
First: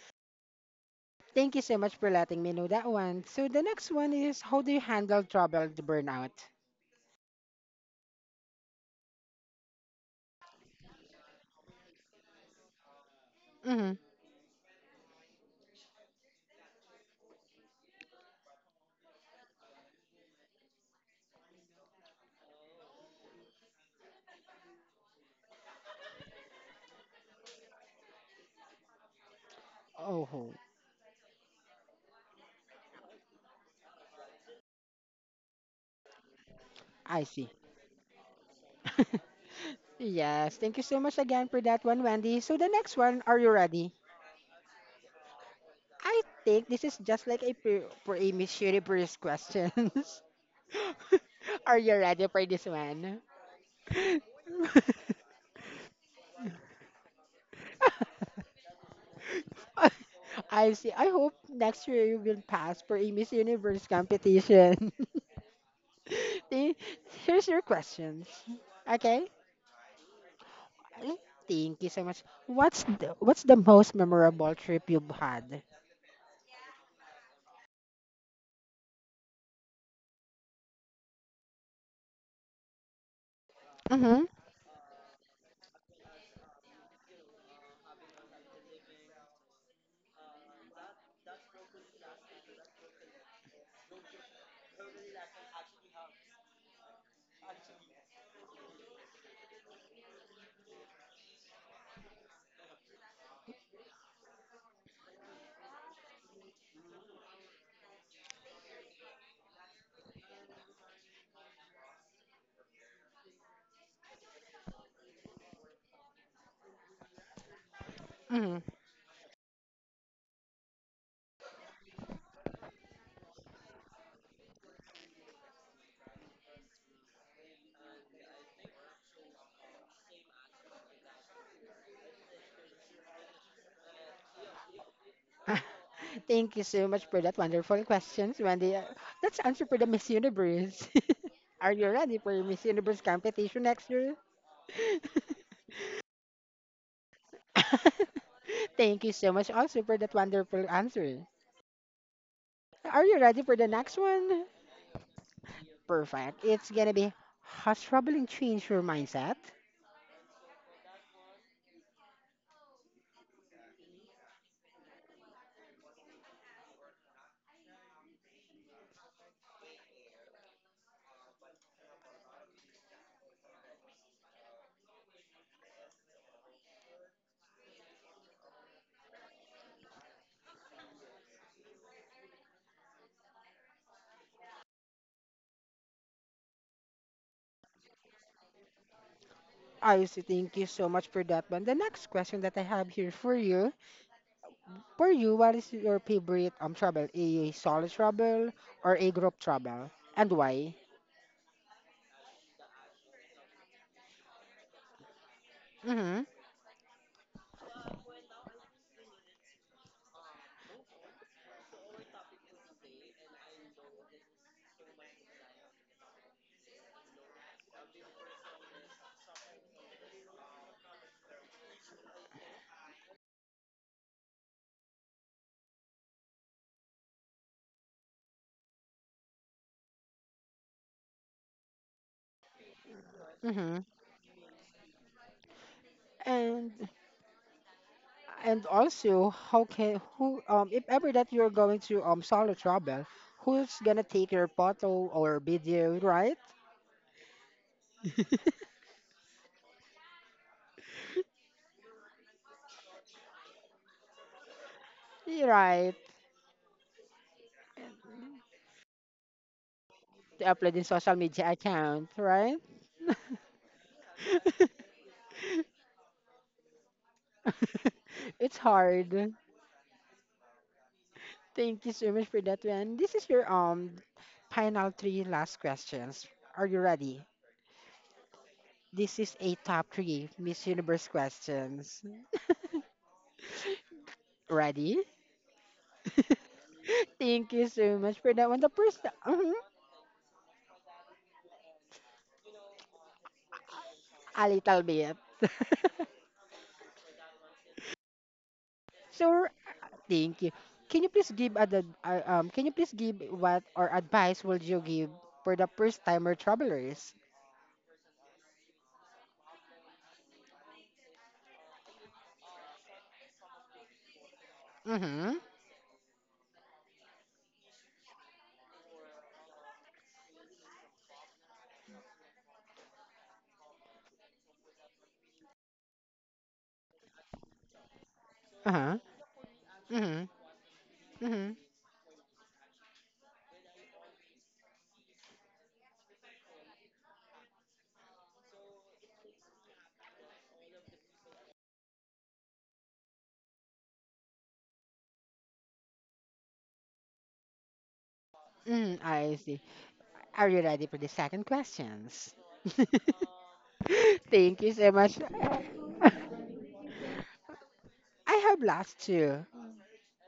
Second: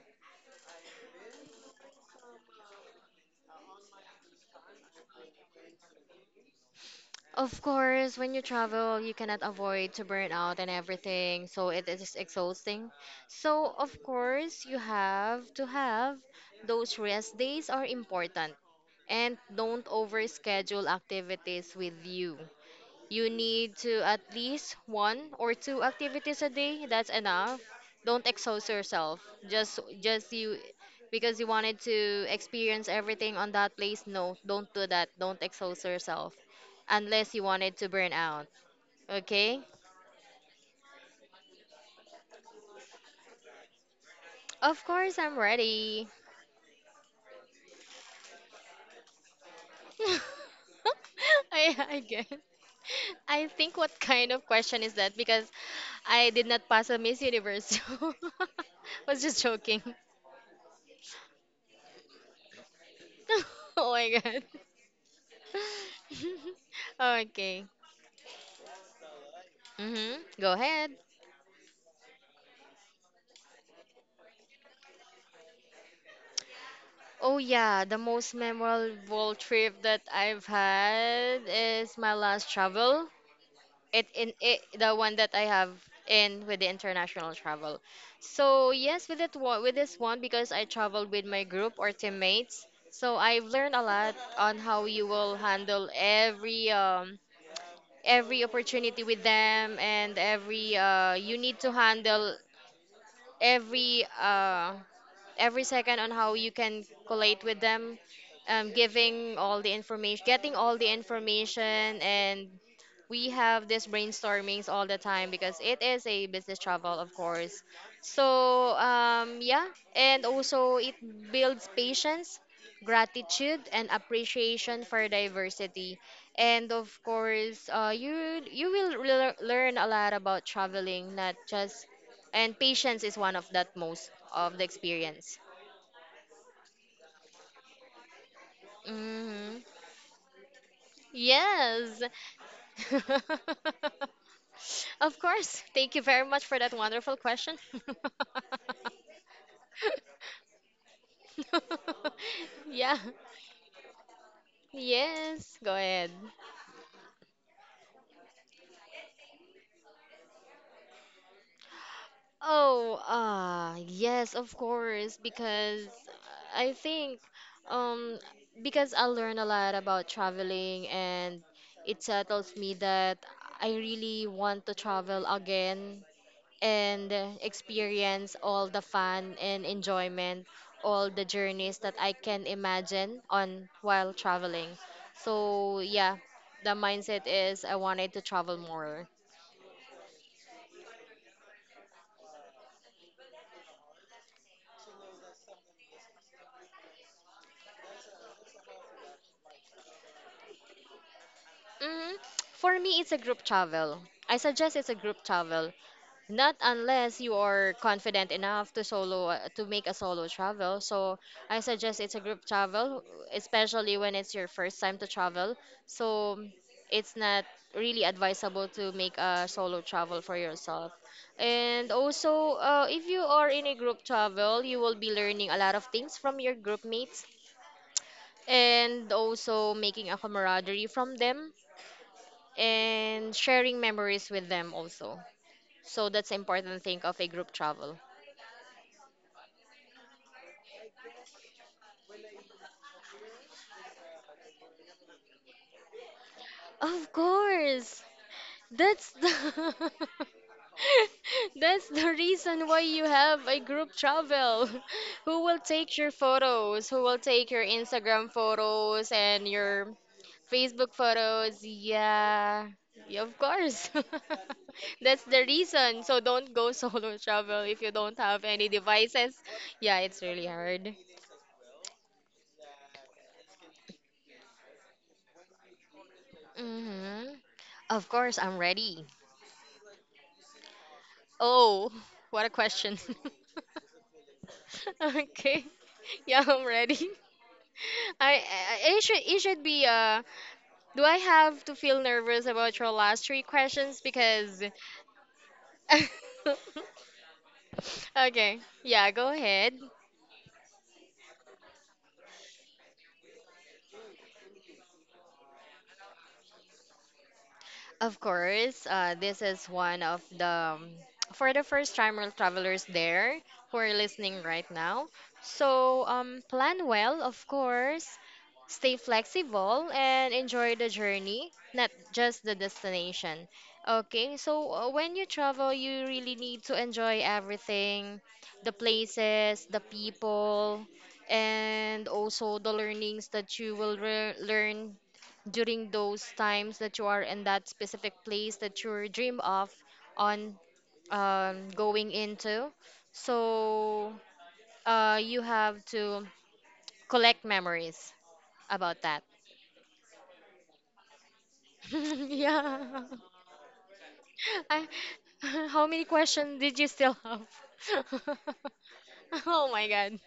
A: Thank you so much for letting me know that one. So the next one is how do you handle trouble to burnout?
B: Of course, when you travel, you cannot avoid to burn out and everything, so it is exhausting. So,
A: Mm-hmm.
B: of course, you have to have those rest days are important and don't overschedule activities with you. You need to at least one or two activities a day. That's enough. Don't exhaust yourself. Just
A: Oh,
B: you because you wanted to experience everything on that place. No, don't do that. Don't exhaust yourself
A: I
B: unless you
A: see.
B: wanted to burn out. Okay?
A: Yes, thank you so much again for that one, Wendy. So the next one, are you ready?
B: Of course I'm ready.
A: I think this is just like a pre Miss Universe questions. Are you
B: I guess.
A: ready for this one?
B: I think what kind of question is that? Because I did not pass a Miss Universe. So was just joking.
A: I see. I hope next year you will pass for a Miss Universe
B: Oh my god.
A: competition. Eh, here's your
B: Okay.
A: questions. Okay?
B: Mm-hmm. Go ahead.
A: Eh, thank you so much. What's the most memorable trip you've had?
B: Oh yeah, the most memorable trip that I've had is my last travel.
A: Mm-hmm.
B: The one that I have in with the international travel. So yes, with this one because I traveled with my group or teammates. So I've learned a lot on how you will handle every opportunity with them and every you need to handle every uh every second on how you can collate with them, giving all the information, getting all the information, and we have these brainstormings all the time because it is a business travel, of course.
A: Mm-hmm.
B: So yeah, and also it builds patience, gratitude, and appreciation for diversity. And of course, you will learn a lot about traveling, not just and patience is one of that most of the experience.
A: Thank you so much for that wonderful questions, Wendy. Let's
B: Hmm.
A: answer for the Miss Universe. Are you
B: Yes.
A: ready for your Miss Universe competition next year?
B: Of course. Thank you very much for that wonderful question.
A: Thank you so much also for that wonderful answer.
B: Yeah.
A: Are you ready for the next one?
B: Yes. Go ahead.
A: Perfect. It's gonna be has traveling changed your mindset?
B: Oh, yes, of course, because I think um because I learn a lot about traveling and it settles me that I really want to travel again and experience all the fun and enjoyment, all the journeys that I can imagine on while traveling. So yeah, the mindset is I wanted to travel more.
A: I Icy, thank you so much for that one. The next question that I have here for you, what is your favorite trouble? A solo trouble or a group trouble, and why?
B: Mm, for me, it's a group travel. I suggest it's a group travel.
A: Mm-hmm.
B: Not unless you are confident enough to solo to make a solo travel. So I suggest it's a group travel, especially when it's your first time to travel. So it's not really advisable to make a solo travel for yourself. And also, if you are in a group travel, you will be learning a lot of things from your group mates and also making a camaraderie from them and
A: Mm-hmm.
B: sharing memories with them also. So that's the
A: And
B: important thing of a group travel.
A: also, how can who if ever that you're going to solo trouble, who's gonna take your photo or video, right?
B: Of course. That's the that's the reason why you have a group travel. Who
A: You're
B: will
A: right.
B: take your photos? Who will take your Instagram photos and your
A: To upload in
B: Facebook
A: social media
B: photos?
A: account, right?
B: Yeah. Yeah, of course. That's the reason. So don't go solo travel if you don't have
A: It's
B: any
A: hard.
B: devices. Yeah, it's really hard.
A: Thank you so much for that one. This is your final three last questions. Are you ready?
B: Mhm. Of course, I'm ready.
A: This is a top three Miss Universe
B: Oh,
A: questions.
B: what a question.
A: Ready?
B: Okay. Yeah, I'm ready.
A: Thank you so much for that one. The
B: I
A: first,
B: it should it
A: mhm,
B: should be do I have to feel nervous about your last three questions
A: a
B: because
A: little bit.
B: okay. Yeah, go
A: Sure.
B: ahead.
A: Thank you. Can you please give ad can you please give what or advice would you give for the first timer travelers?
B: Of course, this is one of the um, for the first timer travelers there who are listening right now.
A: Mm-hmm.
B: So plan well, of course, stay flexible and enjoy the journey, not just the destination. Okay, so when you travel, you really need to enjoy everything, the
A: Uh-huh.
B: places, the
A: Mm-hmm.
B: people,
A: Mm-hmm.
B: and also the learnings that you will learn during those times that you are in that specific place that you dream of on going into. So you have to collect memories about
A: Mm-hmm.
B: that.
A: I see. Are you ready for the second questions?
B: Yeah.
A: Thank you
B: I,
A: so much.
B: how many questions did you still have?
A: I have lost too.
B: Oh my god.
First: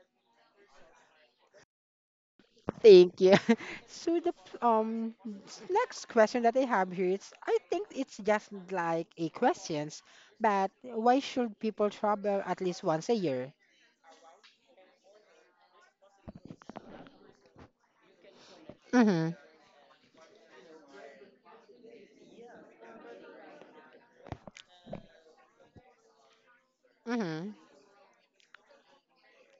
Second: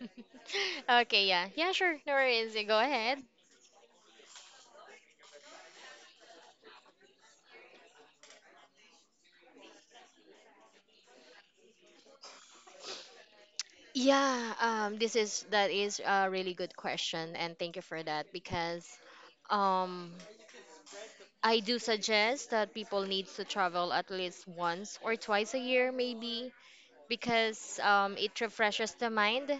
B: Okay, yeah. Yeah, sure. No worries. You go
A: Thank
B: ahead.
A: you. So the um next question that I have here is I think it's just like a questions, but why should people travel at least once a year?
B: Yeah, this is that is a really good question, and thank you for that because
A: Mhm.
B: um I do suggest that people need to travel at least once or twice a year, maybe,
A: Mhm.
B: because it refreshes the mind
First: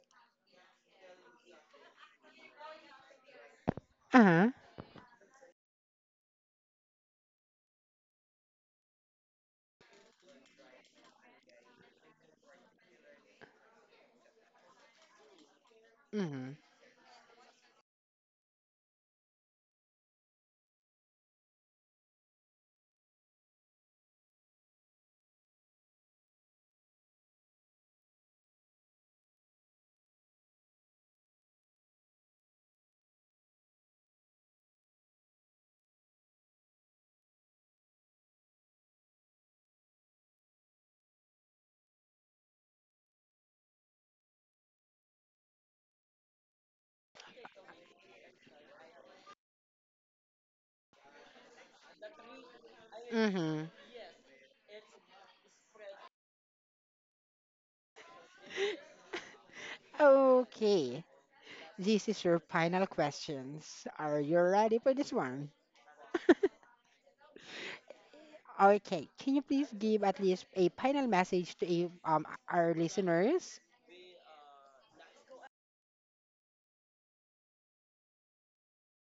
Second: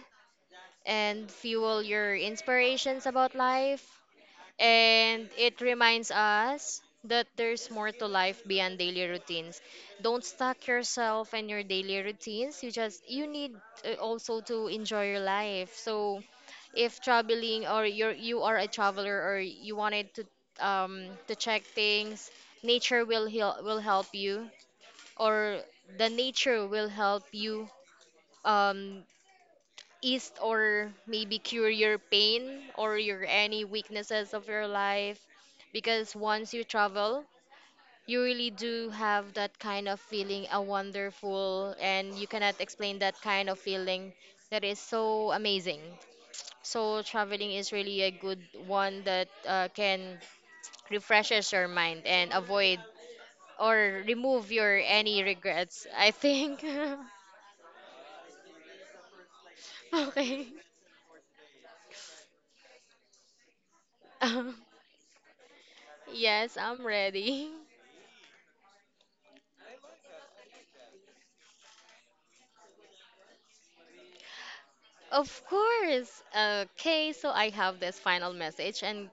B: and fuel your inspirations about life.
A: Uh-huh.
B: And it reminds us that there's more to life beyond daily routines. Don't stuck yourself in your daily routines. You just you need also to enjoy your life. So
A: Mhm.
B: if traveling or you are a traveler or you wanted to check things, will help you or the nature will help you um ease or maybe cure your pain or your any weaknesses of your life because once you travel you really do have that kind of feeling a wonderful and you cannot explain that kind of feeling that is so amazing, so traveling is really a good one that can refreshes your mind and avoid
A: Mhm.
B: or remove your any regrets, I think. Okay.
A: Okay. This is your final questions. Are you ready for this one?
B: Yes, I'm ready.
A: Okay, can you please give at least a final message to a, our listeners?
B: Of course. Okay, so I have this final message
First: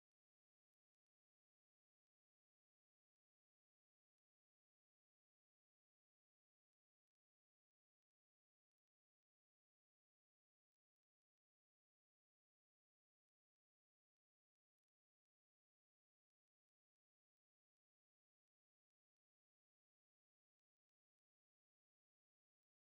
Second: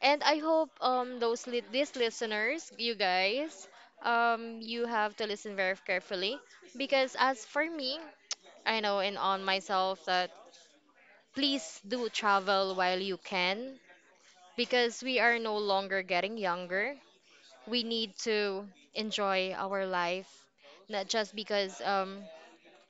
B: and I hope those these listeners, you guys, you have to listen very carefully because as for me, I know and on myself that please do travel while you can because we are no longer getting younger. We need to enjoy our life not just because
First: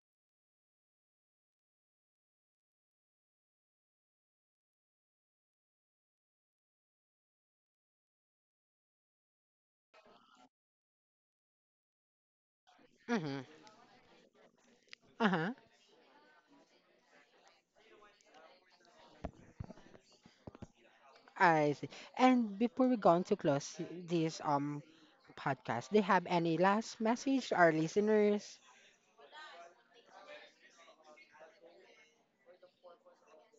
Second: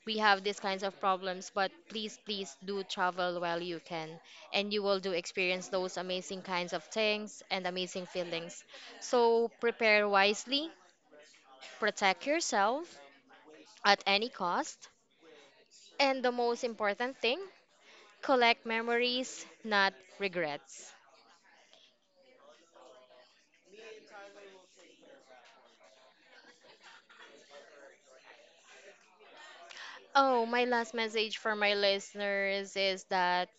B: we have these kinds of problems but please do travel while you can and you will do experience those amazing kinds of things and amazing feelings, so prepare wisely, protect yourself
A: Mm-hmm.
B: at any cost,
A: Uh-huh.
B: and the most important thing, collect memories not regrets.
A: I see. And before we go on to close this podcast, do you have any last message to our listeners?
B: Oh, my last message for my listeners is that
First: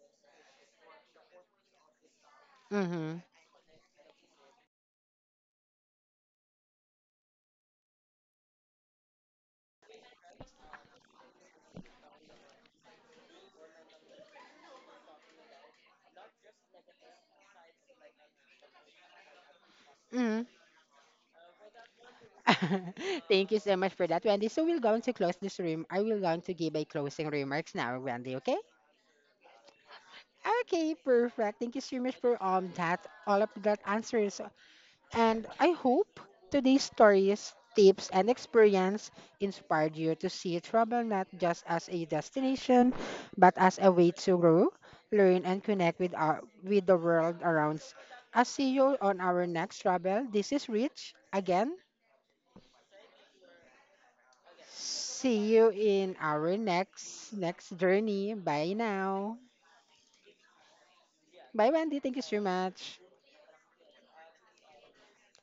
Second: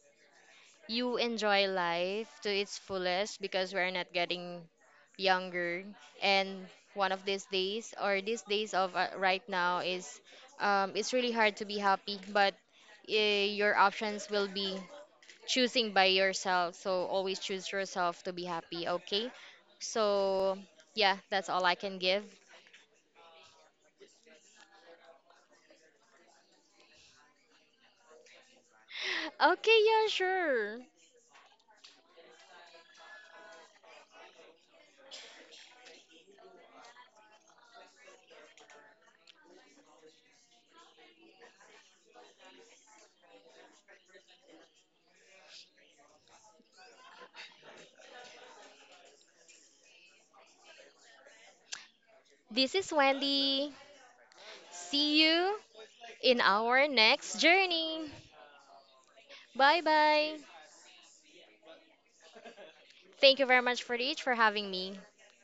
B: you enjoy life to its
A: Mm-hmm.
B: fullest because we're not getting younger and one of these days or these days of right now is it's really hard to be happy but uh, your options will be choosing by yourself, so always choose yourself to be happy. Okay,
A: Mm-hmm.
B: so yeah, that's all I can give.
A: Thank you so much for that, Wendy. So we'll go on to close this room. I will go on to give a closing remarks now, Wendy, okay?
B: Okay, yeah, sure.
A: Okay, perfect. Thank you so much for that all of that answers. And I hope today's stories, tips, and experience inspired you to see travel not just as a destination, but as a way to grow, learn, and connect with our with the world around us. I'll see you on our next travel. This is Rich again.
B: This is Wendy. See
A: See
B: you
A: you in
B: in
A: our
B: our next
A: next
B: journey.
A: journey. Bye now.
B: Bye bye.
A: Bye Wendy. Thank you so much.
B: Thank you very much for each for having me.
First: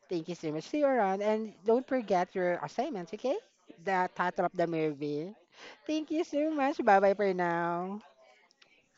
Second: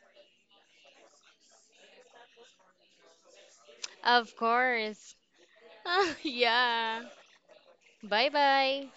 A: Thank you so much. See you around. And don't forget your assignments, okay? The
B: Of
A: title of the
B: course.
A: movie. Thank you so much. Bye bye for now.
B: Bye bye.